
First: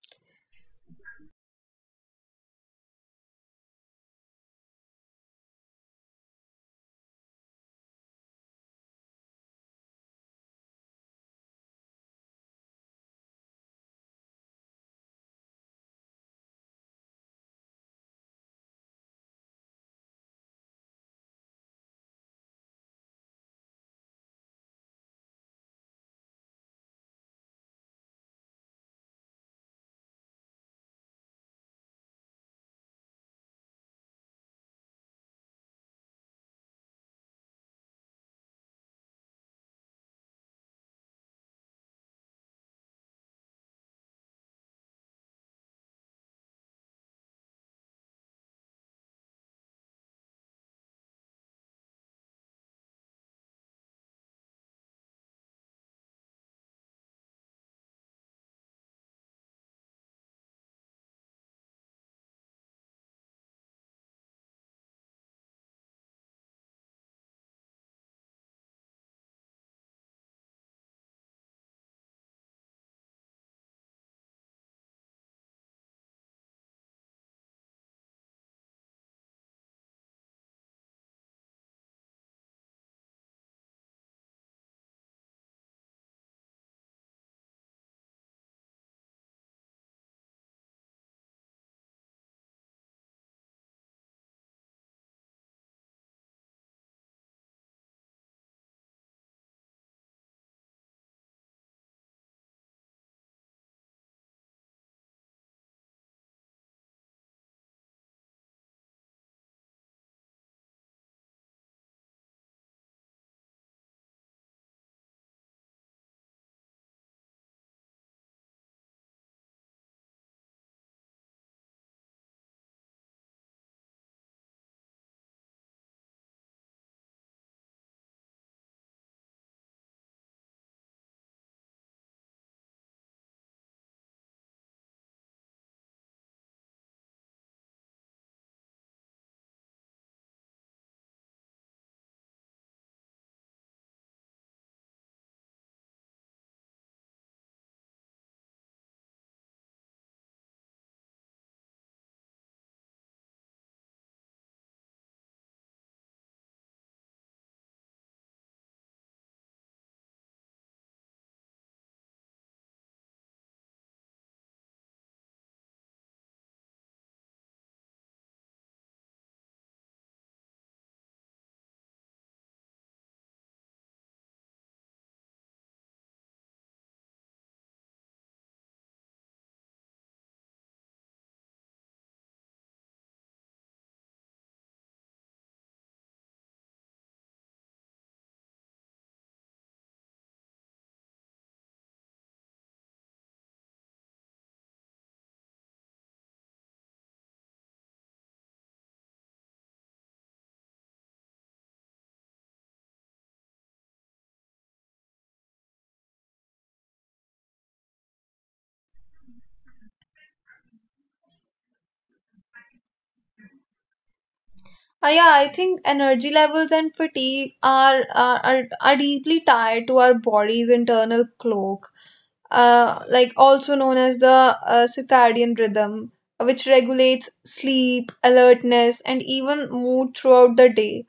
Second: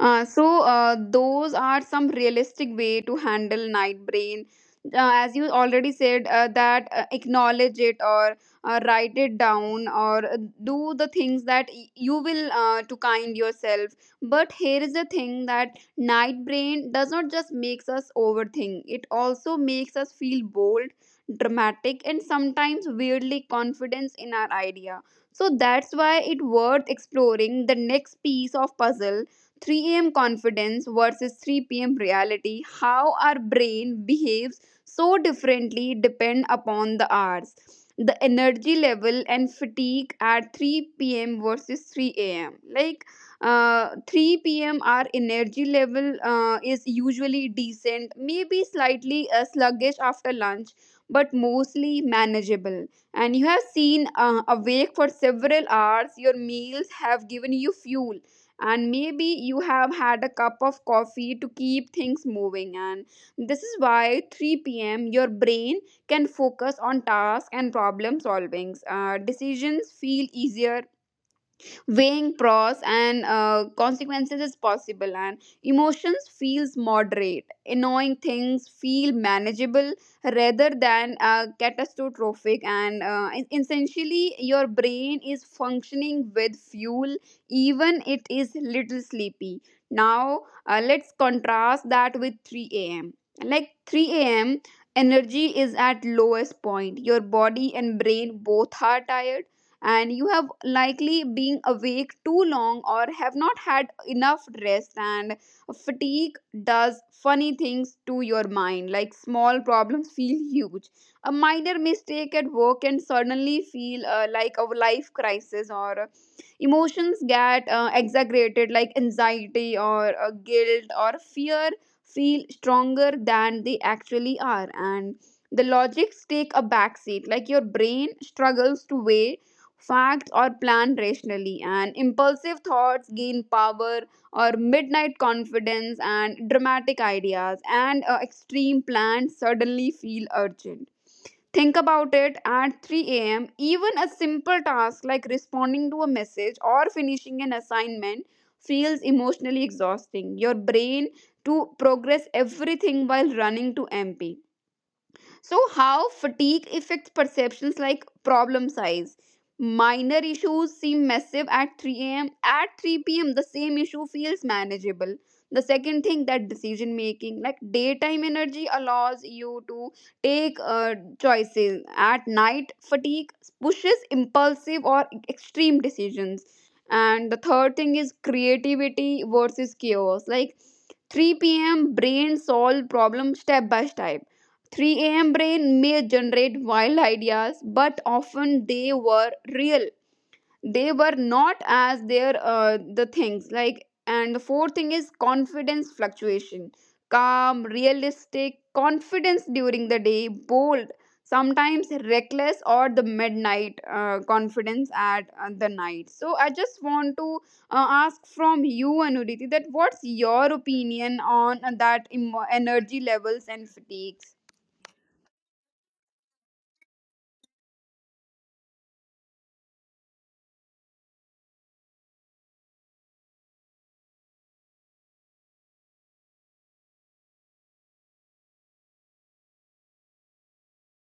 Those are some realistic way to handle night brain. As you already said, that acknowledge it, or write it down, or do the things that you will to kind yourself. But here is the thing, that night brain does not just makes us overthink; it also makes us feel bold, dramatic, and sometimes weirdly confidence in our idea. So that's why it worth exploring the next piece of puzzle, 3 a.m. confidence versus 3 p.m. reality, how our brain behaves so differently depend upon the hours. The energy level and fatigue at 3 p.m. versus 3 a.m. Like 3 p.m. our energy level is usually decent, maybe slightly sluggish after lunch, but mostly manageable. And you have seen awake for several hours, your meals have given you fuel, and maybe you have had a cup of coffee to keep things moving, and this is why 3 p.m. your brain can focus on tasks and problem solvings. Decisions feel easier, weighing pros and consequences is possible, and emotions feels moderate, annoying things feel manageable rather than catastrophic. And essentially your brain is functioning with fuel, even it is little sleepy. Now, let's contrast that with 3 a.m. Like 3 a.m, energy is at lowest point. Your body and brain both are tired, and you have likely been awake too long or have not had enough rest. And fatigue does funny things to your mind. Like small problems feel huge, a minor mistake at work can suddenly feel like a life crisis, or emotions get exaggerated, like anxiety or guilt or fear feel stronger than they actually are. And the logics take a backseat, like your brain struggles to weigh facts, are planned rationally, and impulsive thoughts gain power, or midnight confidence and dramatic ideas, and extreme plans suddenly feel urgent. Think about it, at 3 a.m., even a simple task like responding to a message or finishing an assignment feels emotionally exhausting. Your brain to progress everything while running to MP. So, how fatigue affects perceptions, like problem size? Minor issues seem massive at 3 a.m. At 3 p.m., the same issue feels manageable. The second thing, that decision making, like daytime energy, allows you to take choices. At night, fatigue pushes impulsive or extreme decisions. And the third thing is creativity versus chaos. Like 3 p.m. brain solve problem step by step. 3 a.m. brain may generate wild ideas, but often they were real, they were not as their the things like. And the fourth thing is confidence fluctuation, calm realistic confidence during the day, bold, sometimes reckless or the midnight confidence at the night. So I just want to ask from you, Anuriti, that what's your opinion on that emo energy levels and fatigues? Yeah, I think energy levels and fatigue are deeply tied to our body's internal clock, like also known as the circadian rhythm, which regulates sleep, alertness, and even mood throughout the day.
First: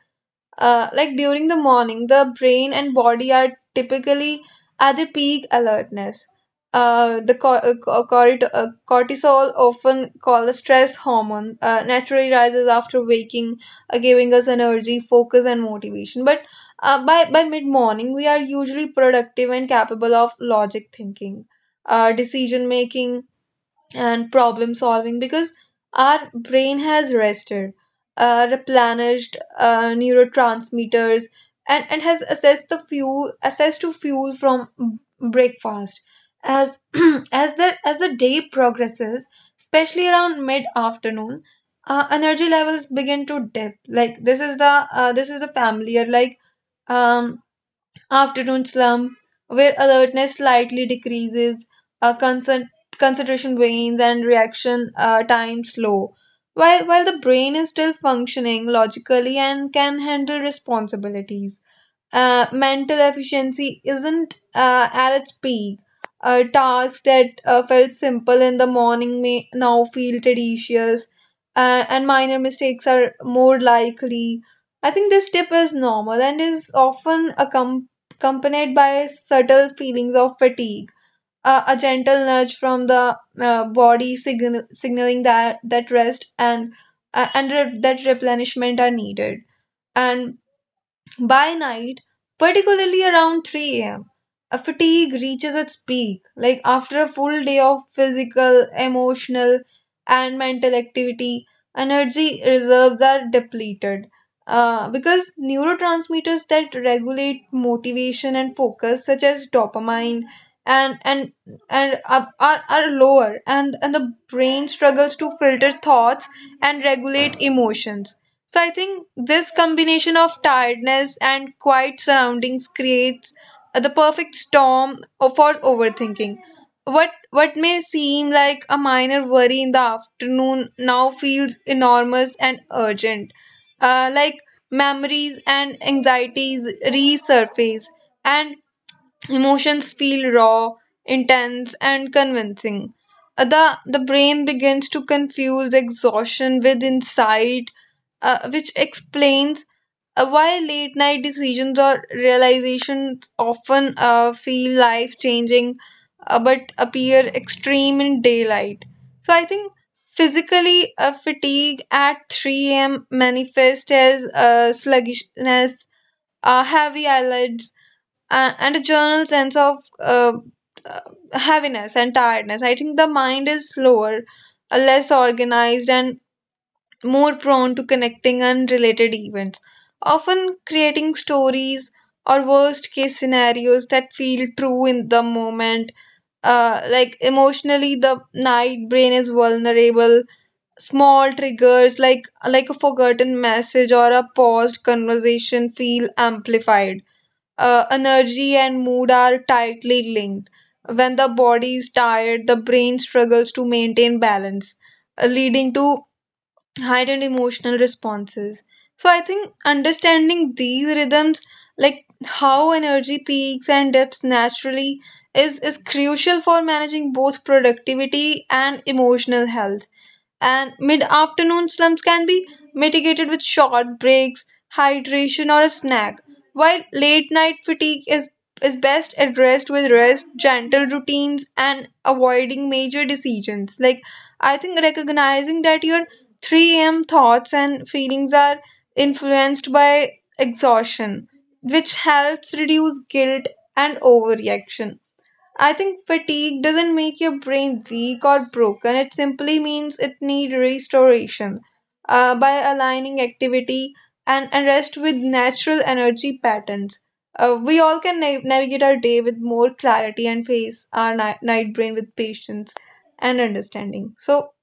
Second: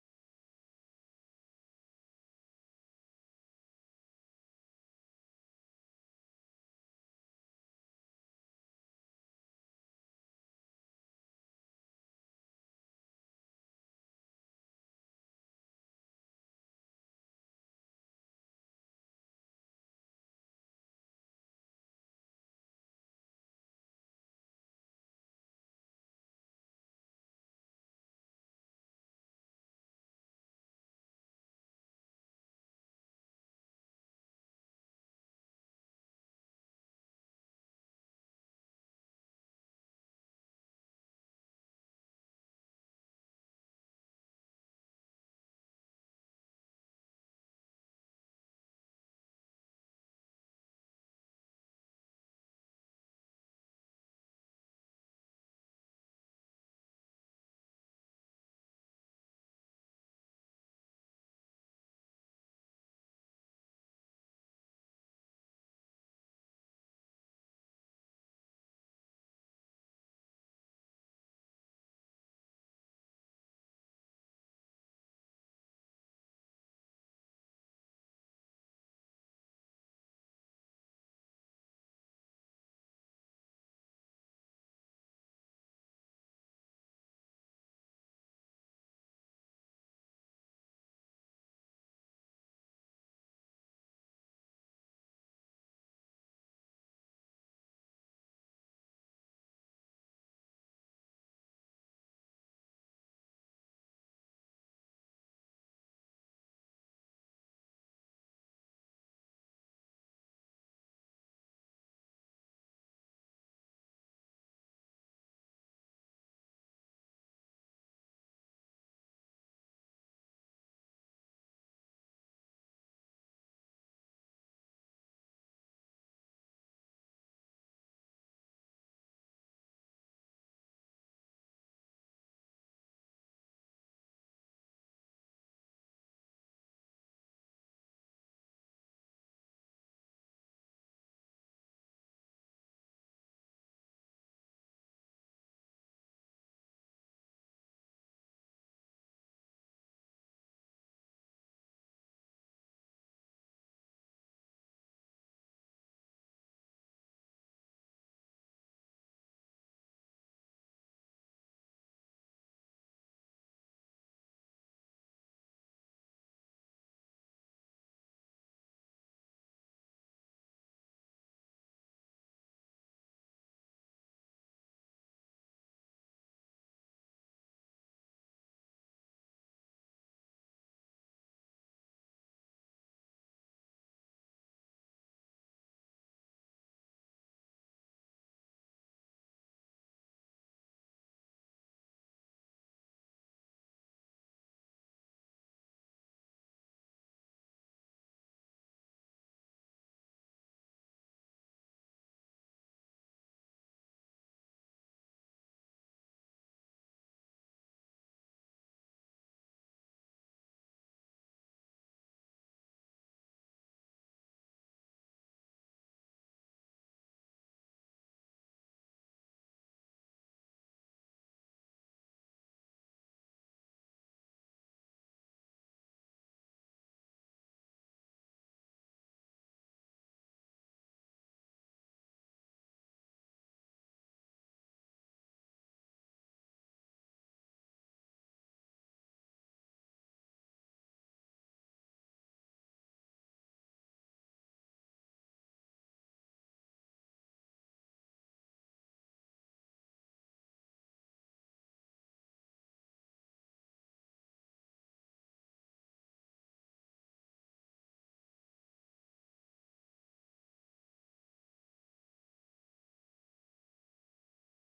Like during the morning, the brain and body are typically at the peak alertness. The cor- co- corti- cortisol, often called the stress hormone, naturally rises after waking, giving us energy, focus, and motivation. By mid morning, we are usually productive and capable of logic thinking, decision making, and problem solving because our brain has rested, replenished neurotransmitters, and has assessed to fuel from breakfast. As as the day progresses, especially around mid afternoon, energy levels begin to dip. Like this is the familiar like um afternoon slump, where alertness slightly decreases, uh, concent- concentration wanes, and reaction time slow. While the brain is still functioning logically and can handle responsibilities, mental efficiency isn't at its peak. Tasks that felt simple in the morning may now feel tedious, and minor mistakes are more likely. I think this dip is normal and is often accompanied by subtle feelings of fatigue. A gentle nudge from the body signaling that rest and that replenishment are needed. And by night, particularly around 3 a.m., fatigue reaches its peak. Like after a full day of physical, emotional, and mental activity, energy reserves are depleted. Because neurotransmitters that regulate motivation and focus, such as dopamine, and and and are, are lower, and the brain struggles to filter thoughts and regulate emotions. So I think this combination of tiredness and quiet surroundings creates the perfect storm for overthinking. What may seem like a minor worry in the afternoon now feels enormous and urgent. Like memories and anxieties resurface, and emotions feel raw, intense, and convincing. The brain begins to confuse exhaustion with insight, which explains why late night decisions or realizations often feel life changing but appear extreme in daylight. So I think physically fatigue at 3 a.m. manifests as sluggishness, heavy eyelids, and a general sense of uh, heaviness and tiredness. I think the mind is slower, less organized, and more prone to connecting unrelated events, often creating stories or worst case scenarios that feel true in the moment. Like emotionally, the night brain is vulnerable. Small triggers like a forgotten message or a paused conversation feel amplified. Energy and mood are tightly linked. When the body is tired, the brain struggles to maintain balance, leading to heightened emotional responses. So I think understanding these rhythms, like how energy peaks and dips naturally, is crucial for managing both productivity and emotional health. And mid afternoon slumps can be mitigated with short breaks, hydration, or a snack, while late night fatigue is best addressed with rest, gentle routines, and avoiding major decisions. Like, I think recognizing that your 3 a.m. thoughts and feelings are influenced by exhaustion, which helps reduce guilt and overreaction. I think fatigue doesn't make your brain weak or broken. It simply means it needs restoration. By aligning activity and rest with natural energy patterns, we all can navigate our day with more clarity and face our night brain with patience and understanding. So,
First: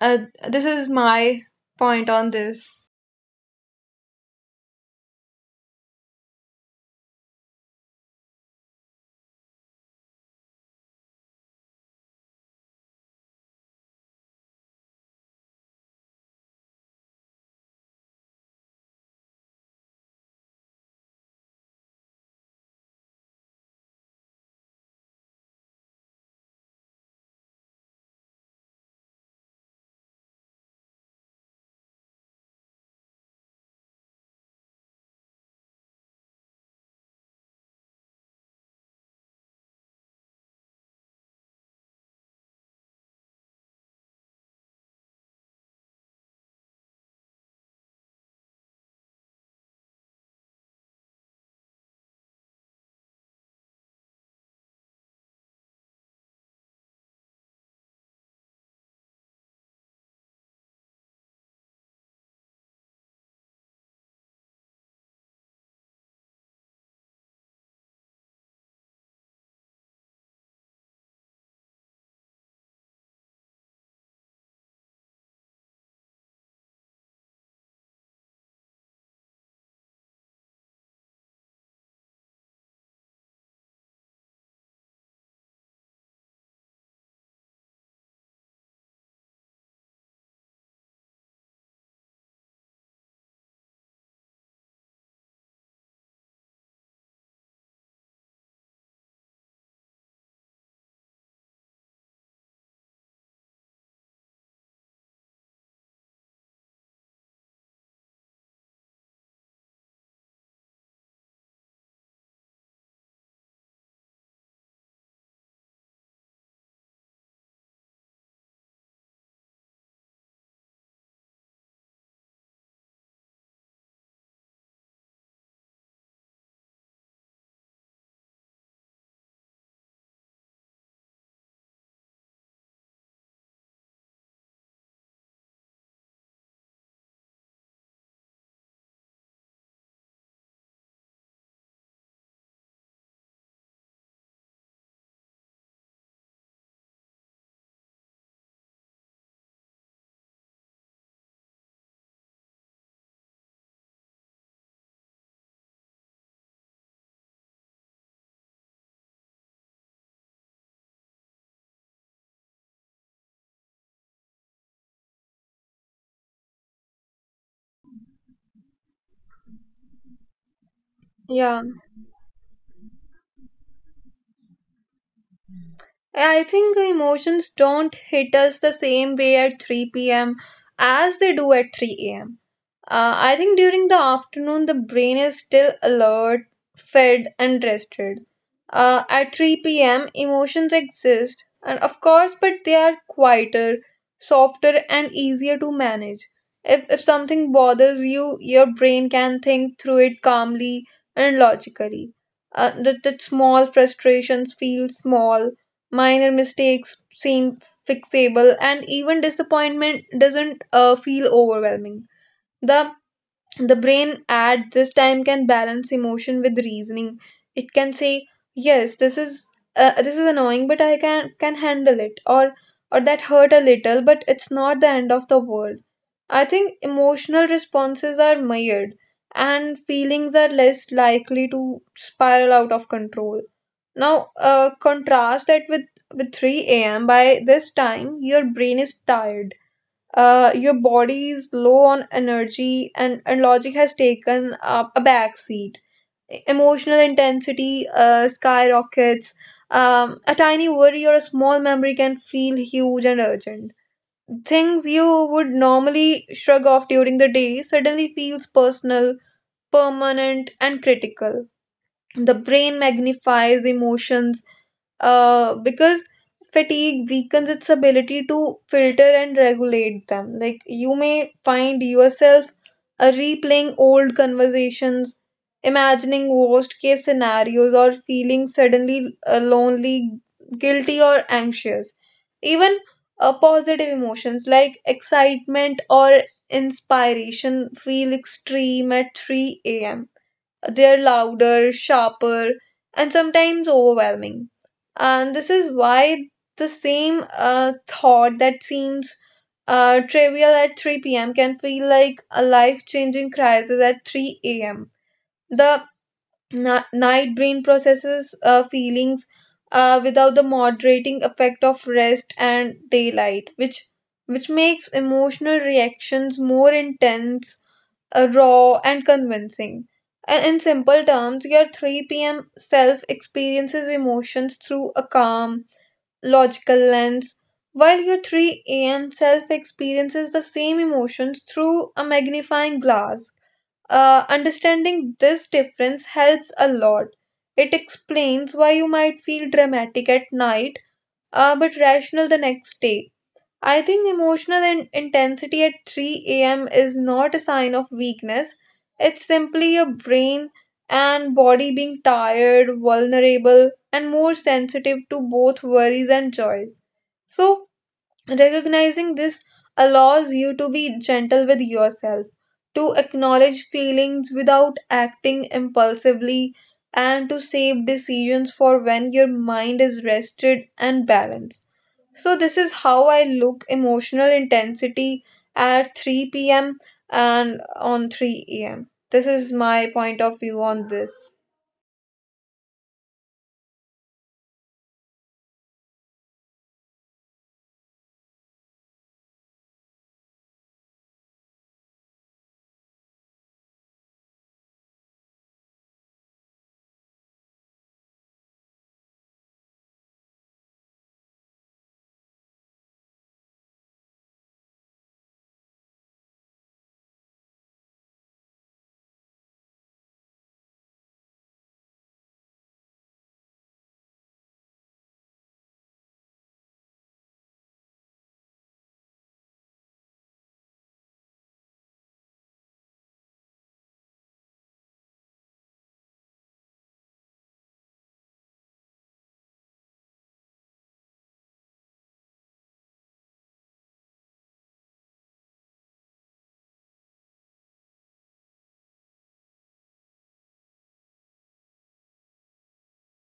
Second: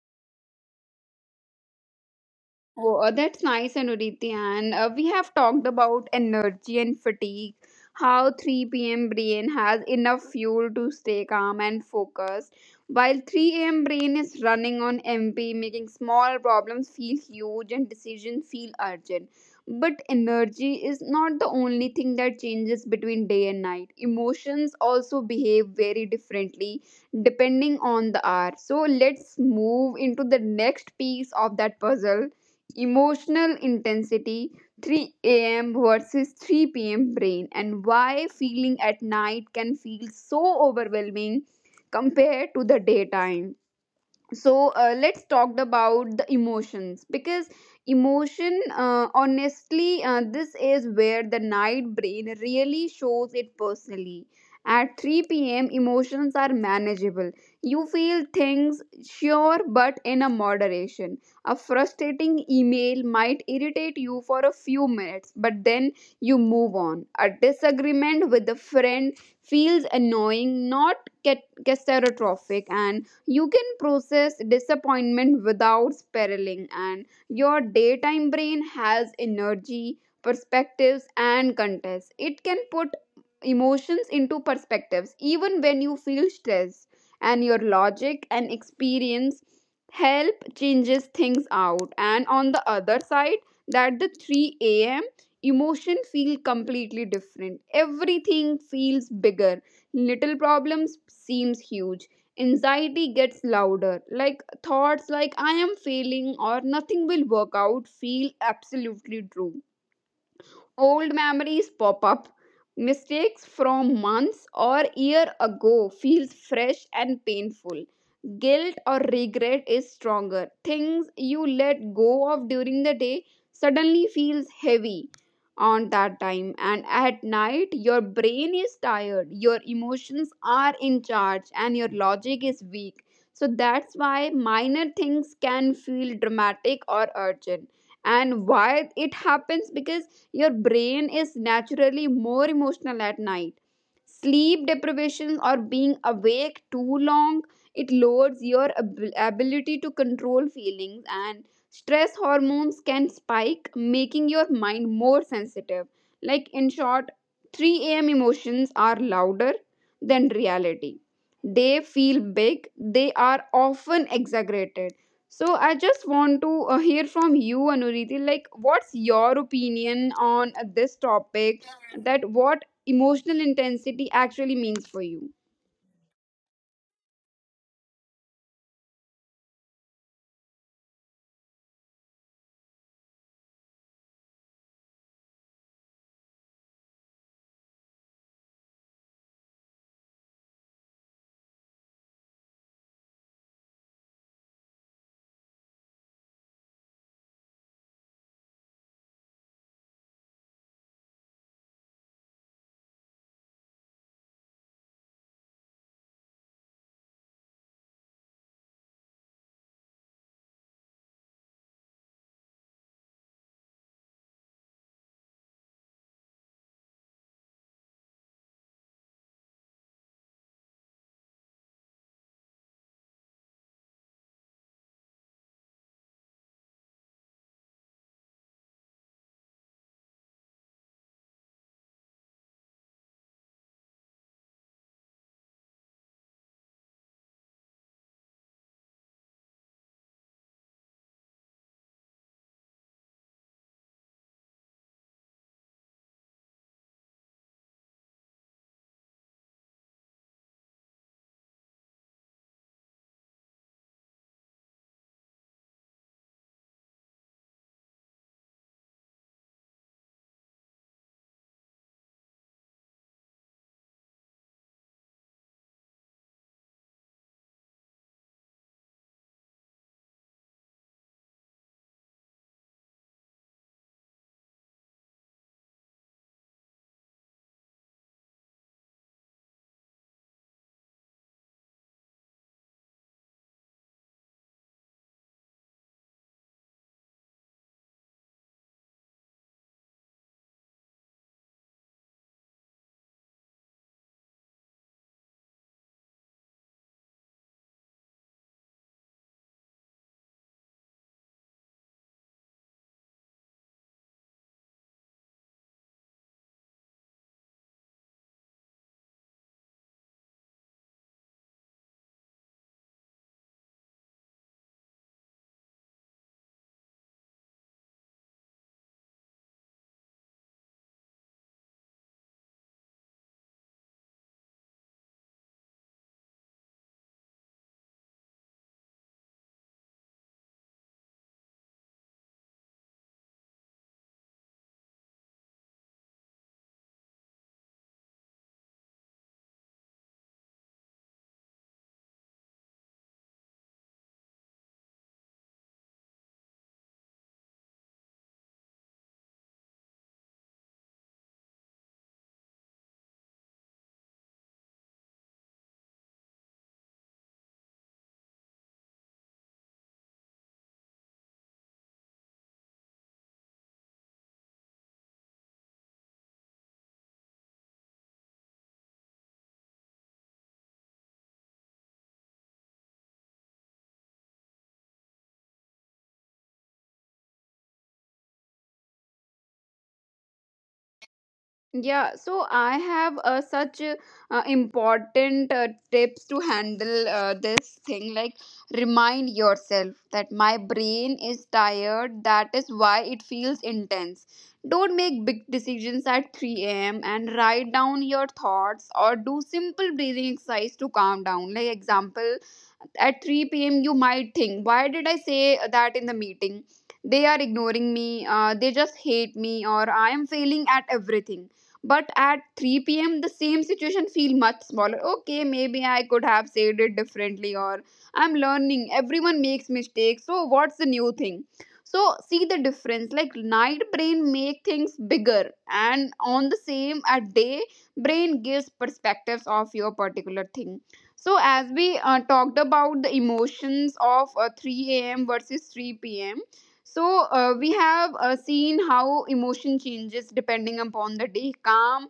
uh, this is my point on this. Oh, that's nice, Anuriti. And we have talked about energy and fatigue, how 3 p.m. brain has enough fuel to stay calm and focused, while 3 a.m. brain is running on empty, making small problems feel huge and decisions feel urgent. But energy is not the only thing that changes between day and night. Emotions also behave very differently depending on the hour. So let's move into the next piece of that puzzle, emotional intensity, 3 a.m. versus 3 p.m. Brain and why feeling at night can feel so overwhelming compared to the daytime. So let's talk about the emotions, because emotion honestly, this is where the night brain really shows it personally. At 3 p.m emotions are manageable. You feel things, sure, but in a moderation. A frustrating email might irritate you for a few minutes, but then you move on. A disagreement with a friend feels annoying, not catastrophic, and you can process disappointment without spiraling. And your daytime brain has energy, perspectives, and context. It can put emotions into perspectives even when you feel stressed, and your logic and experience help changes things out. And on the other side, that the 3 a.m emotion feel completely different. Everything feels bigger, little problems seems huge, anxiety gets louder. Like thoughts like I am failing or nothing will work out feel absolutely true. Old memories pop up. Mistakes from months or year ago feels fresh and painful. Guilt or regret is stronger. Things you let go of during the day suddenly feels heavy on that time. And at night your brain is tired, your emotions are in charge, and your logic is weak. So that's why minor things can feel dramatic or urgent. And why it happens, because your brain is naturally more emotional at night. Sleep deprivation or being awake too long, it lowers your ability to control feelings, and stress hormones can spike, making your mind more sensitive. Like, in short, 3 a.m. emotions are louder than reality. They feel big, they are often exaggerated. So I just want to hear from you, Anuriti. Like, what's your opinion on this Yeah, topic? That what emotional intensity actually means for you? I think emotions don't hit us the same way at 3 p.m. as they do at 3 a.m. I think during the afternoon, the brain is still alert, fed, and rested. At 3 p.m., emotions exist, and of course, but they are quieter, softer, and easier to manage. If something bothers you, your brain can think through it calmly and logically. That small frustrations feel small, minor mistakes seem fixable, and even disappointment doesn't feel overwhelming. The the brain at this time can balance emotion with reasoning. It can say, "Yes, this is annoying, but I can handle it," or that hurt a little, but it's not the end of the world. I think emotional responses are mired, and feelings are less likely to spiral out of control. Now, contrast that with 3 a.m. By this time, your brain is tired, your body is low on energy and logic has taken up a back seat. Emotional intensity skyrockets. A tiny worry or a small memory can feel huge and urgent. Things you would normally shrug off during the day suddenly feels personal, permanent, and critical. The brain magnifies emotions because fatigue weakens its ability to filter and regulate them. Like you may find yourself replaying old conversations, imagining worst case scenarios, or feeling suddenly lonely, guilty, or anxious. Even positive emotions like excitement or inspiration feel extreme at 3 a.m. They're louder, sharper, and sometimes overwhelming. And this is why the same thought that seems trivial at 3 p.m. can feel like a life changing crisis at 3 a.m. The night brain processes feelings without the moderating effect of rest and daylight, which makes emotional reactions more intense, raw, and convincing. And in simple terms, your 3 p.m. self experiences emotions through a calm, logical lens, while your 3 a.m. self experiences the same emotions through a magnifying glass. Understanding this difference helps a lot. It explains why you might feel dramatic at night but rational the next day. I think emotional intensity at 3 a.m. is not a sign of weakness. It's simply your brain and body being tired, vulnerable, and more sensitive to both worries and joys. So, recognizing this allows you to be gentle with yourself, to acknowledge feelings without acting impulsively, and to save decisions for when your mind is rested and balanced. So this is how I look emotional intensity at 3 p.m. and on 3 a.m. This is my point of view on this. Yeah, so I have such important tips to handle this thing. Like, remind yourself that my brain is tired, that is why it feels intense. Don't make big decisions at 3 a.m. and write down your thoughts or do simple breathing exercise to calm down. Like, example, at 3 p.m., you might think, why did I say that in the meeting? They are ignoring me, they just hate me, or I am failing at everything. But at 3 p.m. the same situation feel much smaller. Okay, maybe I could have said it differently, or I'm learning. Everyone makes mistakes. So what's the new thing? So see the difference. Like night brain make things bigger, and on the same at day brain gives perspectives of your particular thing. So as we talked about the emotions of 3 a.m. versus 3 p.m, so we have seen how emotion changes depending upon the day, calm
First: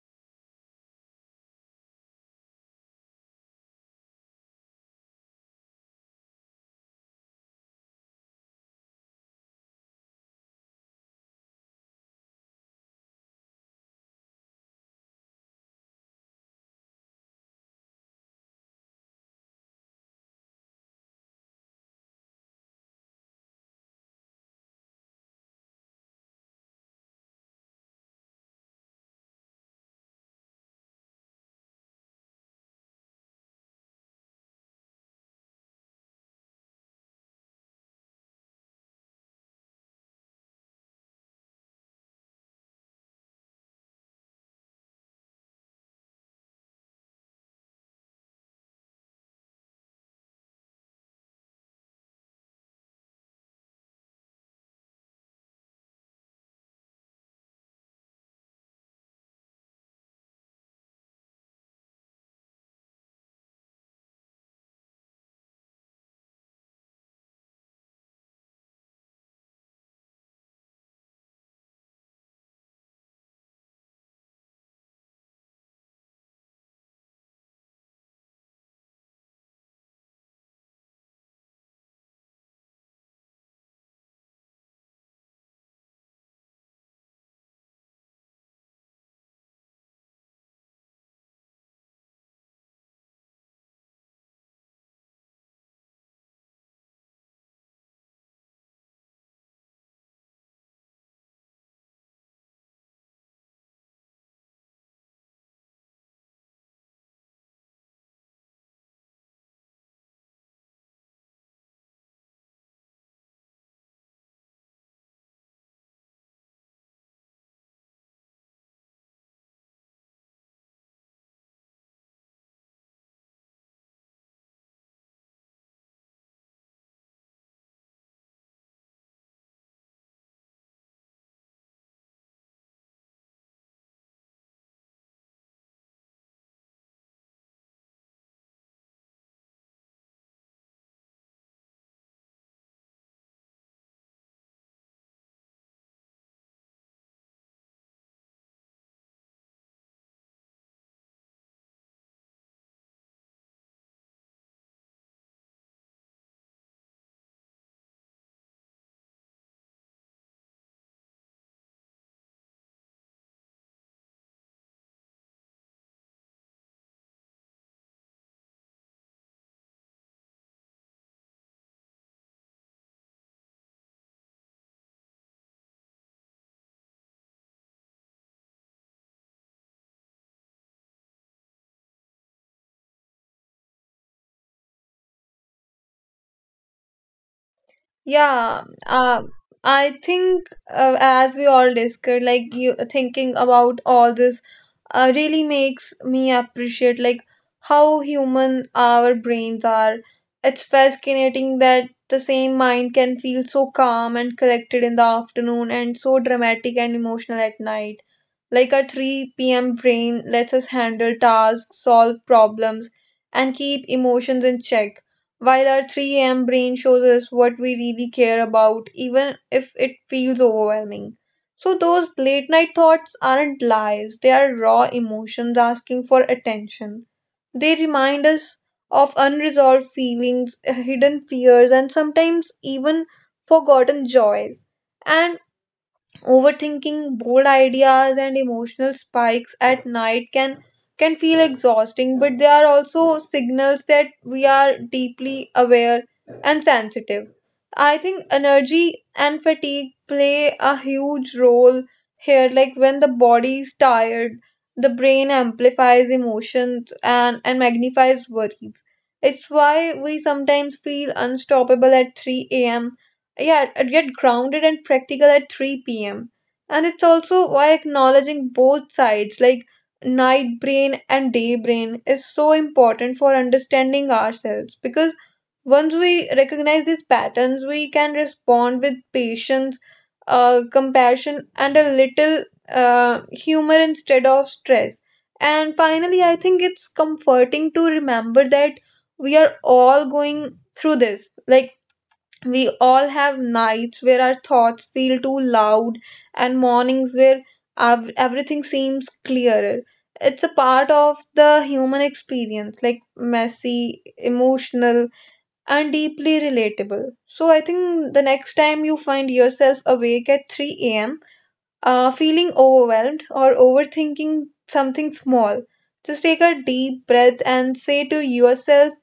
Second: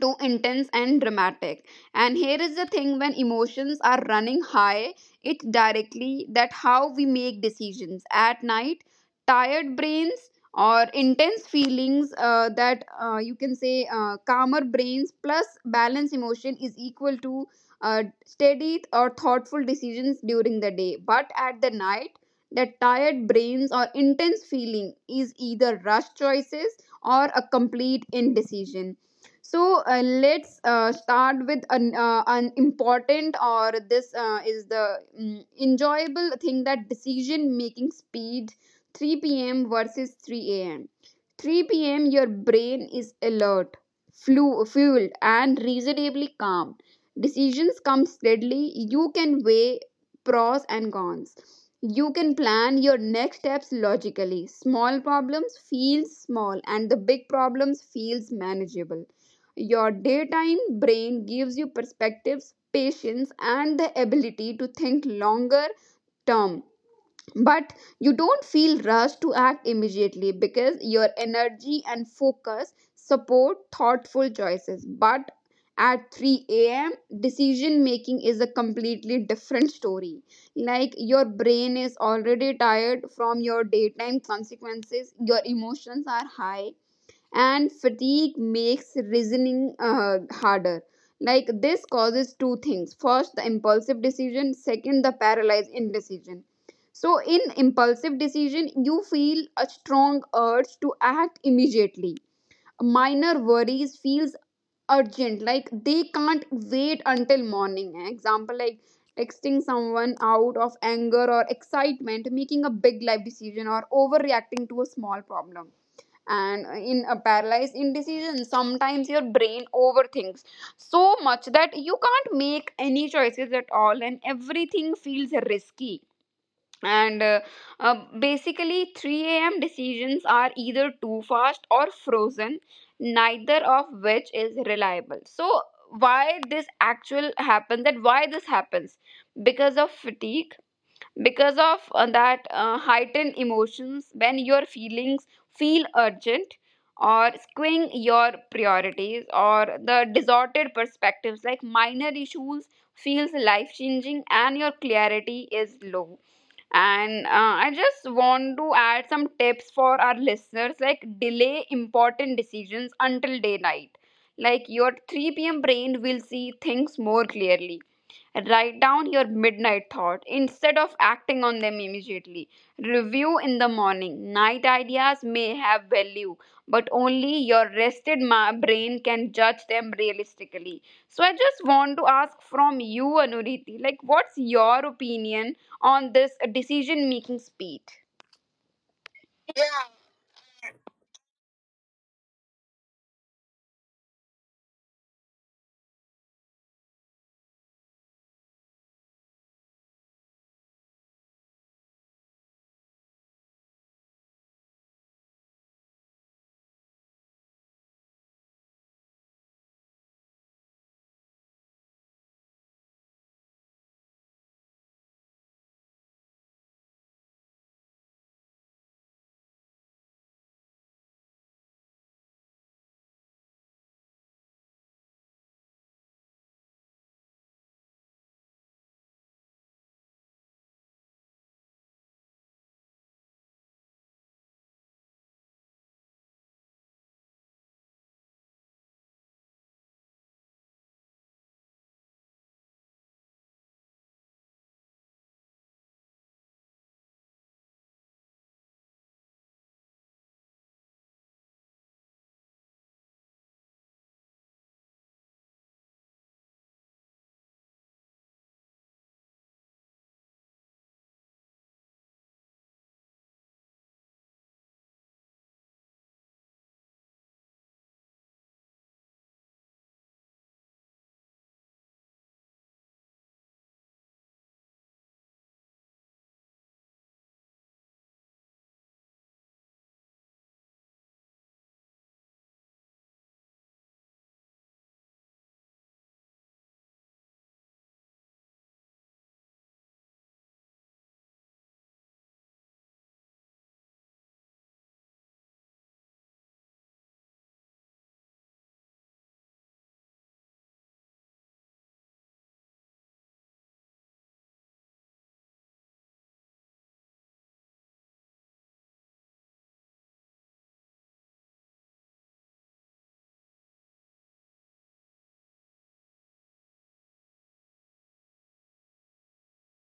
too intense and dramatic. And here is the thing, when emotions are running high, it directly that how we make decisions at night. Tired brains or intense feelings, that you can say, calmer brains plus balanced emotion is equal to steady or thoughtful decisions during the day. But at the night, that tired brains or intense feeling is either rush choices or a complete indecision. So let's start with an important, or this is the enjoyable thing, that decision making speed. 3 p.m. versus 3 a.m. 3 p.m. your brain is alert, fueled, and reasonably calm. Decisions come steadily. You can weigh pros and cons. You can plan your next steps logically. Small problems feel small and the big problems feels manageable. Your daytime brain gives you perspectives, patience, and the ability to think longer term. But you don't feel rushed to act immediately, because your energy and focus support thoughtful choices. But at 3 a.m., decision making is a completely different story. Like your brain is already tired from your daytime consequences, your emotions are high, and fatigue makes reasoning harder. Like this causes two things: first the impulsive decision, second the paralyzed indecision. So in impulsive decision, you feel a strong urge to act immediately. Minor worries feels urgent, like they can't wait until morning. Eh, example, like texting someone out of anger or excitement, making a big life decision, or overreacting to a small problem. And in a paralyzed indecision, sometimes your brain overthinks so much that you can't make any choices at all, and everything feels risky. And uh, Basically 3 a.m decisions are either too fast or frozen, neither of which is reliable. So why this actual happens? That why this happens, because of fatigue, because of that heightened emotions, when your feelings feel urgent, or skewing your priorities, or the distorted perspectives, like minor issues feels life changing and your clarity is low. And I just want to add some tips for our listeners. Like, delay important decisions until daylight, like your 3 p.m brain will see things more clearly. Write down your midnight thought instead of acting on them immediately. Review in the morning. Night ideas may have value, but only your rested brain can judge them realistically. So I just want to ask from you, Anuriti, like what's your opinion on this decision making speed? Yeah, I think as we all discussed, like you thinking about all this really makes me appreciate like how human our brains are. It's fascinating that the same mind can feel so calm and collected in the afternoon and so dramatic and emotional at night. Like our 3 p.m. brain lets us handle tasks, solve problems, and keep emotions in check while our 3 a.m. brain shows us what we really care about, even if it feels overwhelming. So, those late night thoughts aren't lies, they are raw emotions asking for attention. They remind us of unresolved feelings, hidden fears, and sometimes even forgotten joys. And overthinking, bold ideas, and emotional spikes at night can feel exhausting, but they are also signals that we are deeply aware and sensitive. I think energy and fatigue play a huge role here. Like when the body is tired, the brain amplifies emotions and magnifies worries. It's why we sometimes feel unstoppable at 3 a.m., yeah, and get grounded and practical at 3 p.m. And it's also why acknowledging both sides, like night brain and day brain, is so important for understanding ourselves. Because once we recognize these patterns, we can respond with patience, compassion, and a little humor instead of stress. And finally, I think it's comforting to remember that we are all going through this. Like, we all have nights where our thoughts feel too loud and mornings where everything seems clearer. It's a part of the human experience, like messy, emotional, and deeply relatable. So, I think the next time you find yourself awake at 3 a.m., feeling overwhelmed or overthinking something small, just take a deep breath and say to yourself,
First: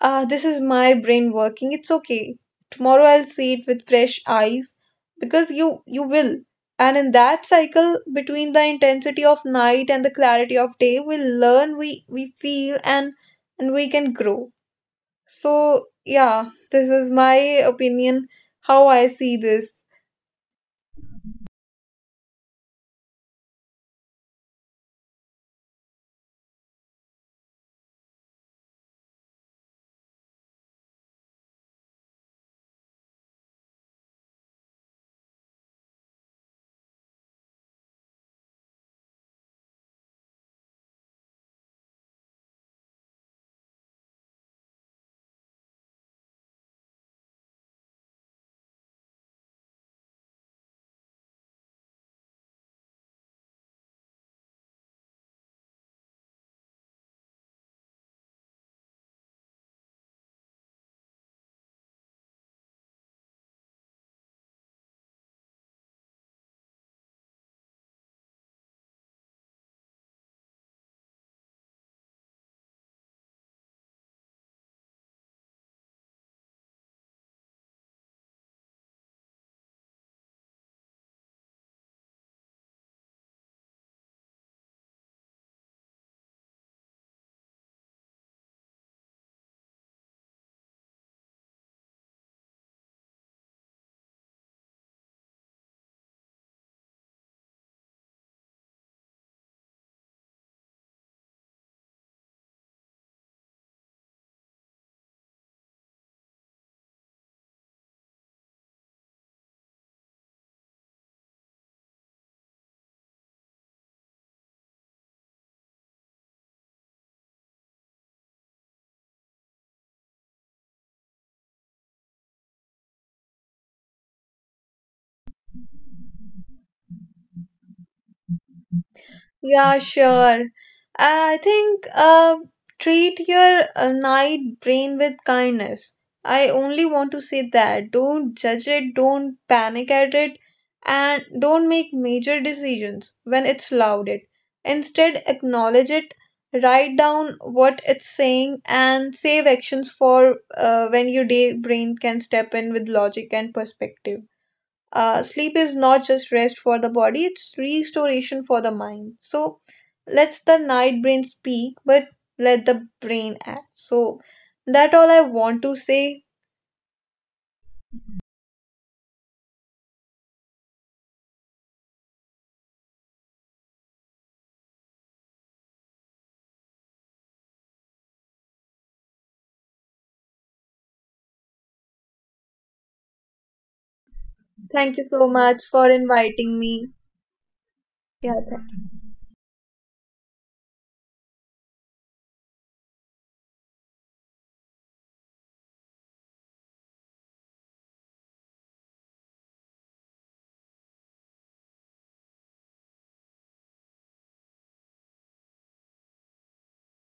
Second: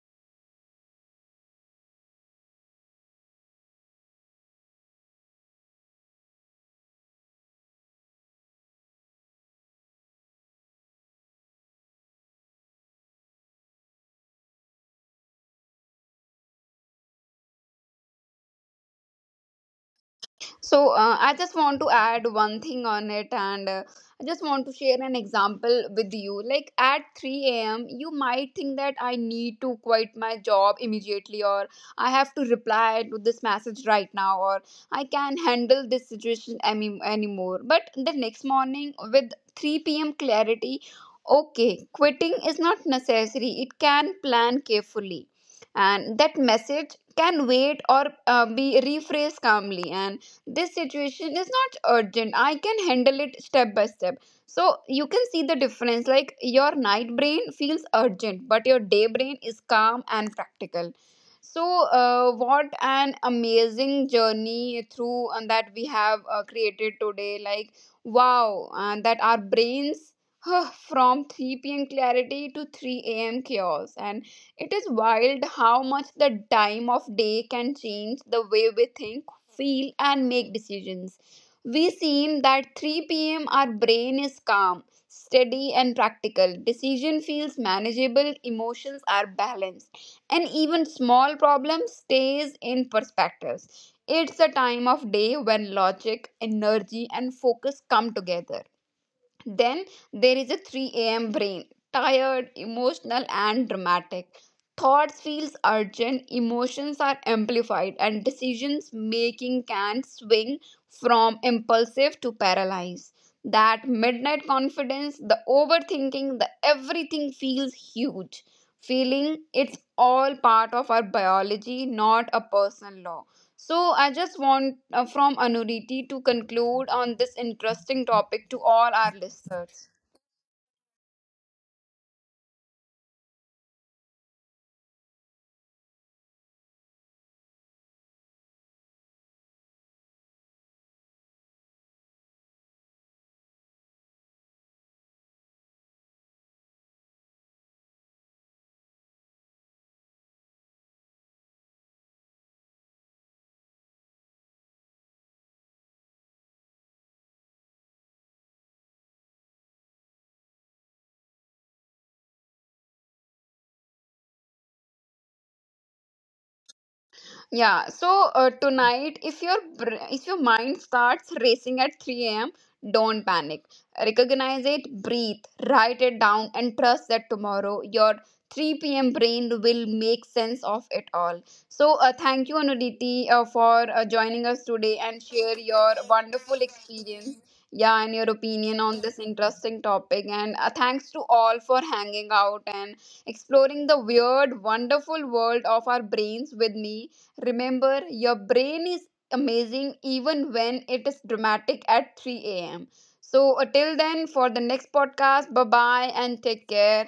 ah, this is my brain working. It's okay. Tomorrow I'll see it with fresh eyes because you will. And in that cycle between the intensity of night and the clarity of day, we learn, we feel and we can grow. So, yeah, this is my opinion how I see this. So I just want to add one thing on it, and I just want to share an example with you. Like at 3 a.m., you might think that I need to quit my job immediately, or I have to reply to this message right now, or I can handle this situation anymore. But the next morning, with 3 p.m. clarity, okay, quitting is not necessary. It can plan carefully, and that message can wait or be rephrased calmly. And this situation is not urgent, I can handle it step by step. So you can see the difference. Like your night brain feels urgent, but your day brain is calm and practical. So what an amazing journey through and that we have created today. Like, wow, and that our brains, huh, from 3 p.m clarity to 3 a.m chaos. And it is wild how much the time of day can change the way we think, feel, and make decisions. We seen that 3 p.m. our brain is calm, steady, and practical. Decision feels manageable, emotions are balanced, and even small problem stays in perspectives. It's a time of day when logic, energy, and focus come together. Then there is a 3 a.m. brain, tired, emotional, and dramatic. Thoughts feels urgent, emotions are amplified, and decisions making can swing from impulsive to paralyzed. That midnight confidence, the overthinking, the everything feels huge. Feeling it's all part of our biology, not a personal law. So, I just want from Anuriti to conclude on this interesting topic to all our Yeah, listeners. sure. I think treat your night brain with kindness. I only want to say that. Don't judge it, don't panic at it, and don't make major decisions when it's louded. Instead, acknowledge it, write down what it's saying, and save actions for when your day brain can step in with logic and perspective. Sleep is not just rest for the body, it's restoration for the mind. So let's the night brain speak, but let the brain act. So that all I want to say. Yeah, so tonight, if if your mind starts racing at 3 a.m., don't panic. Recognize it, breathe, write it down, and trust that tomorrow your 3 p.m. brain will make sense of it all. So, thank you, Anuditi, for joining us Thank today you and so share much for your wonderful inviting me. experience. Yeah, and your Yeah. opinion on this interesting topic. And thanks to all for hanging out and exploring the weird, wonderful world of our brains with me. Remember, your brain is amazing even when it is dramatic at 3 a.m. So, till then, for the next podcast, bye bye and take care.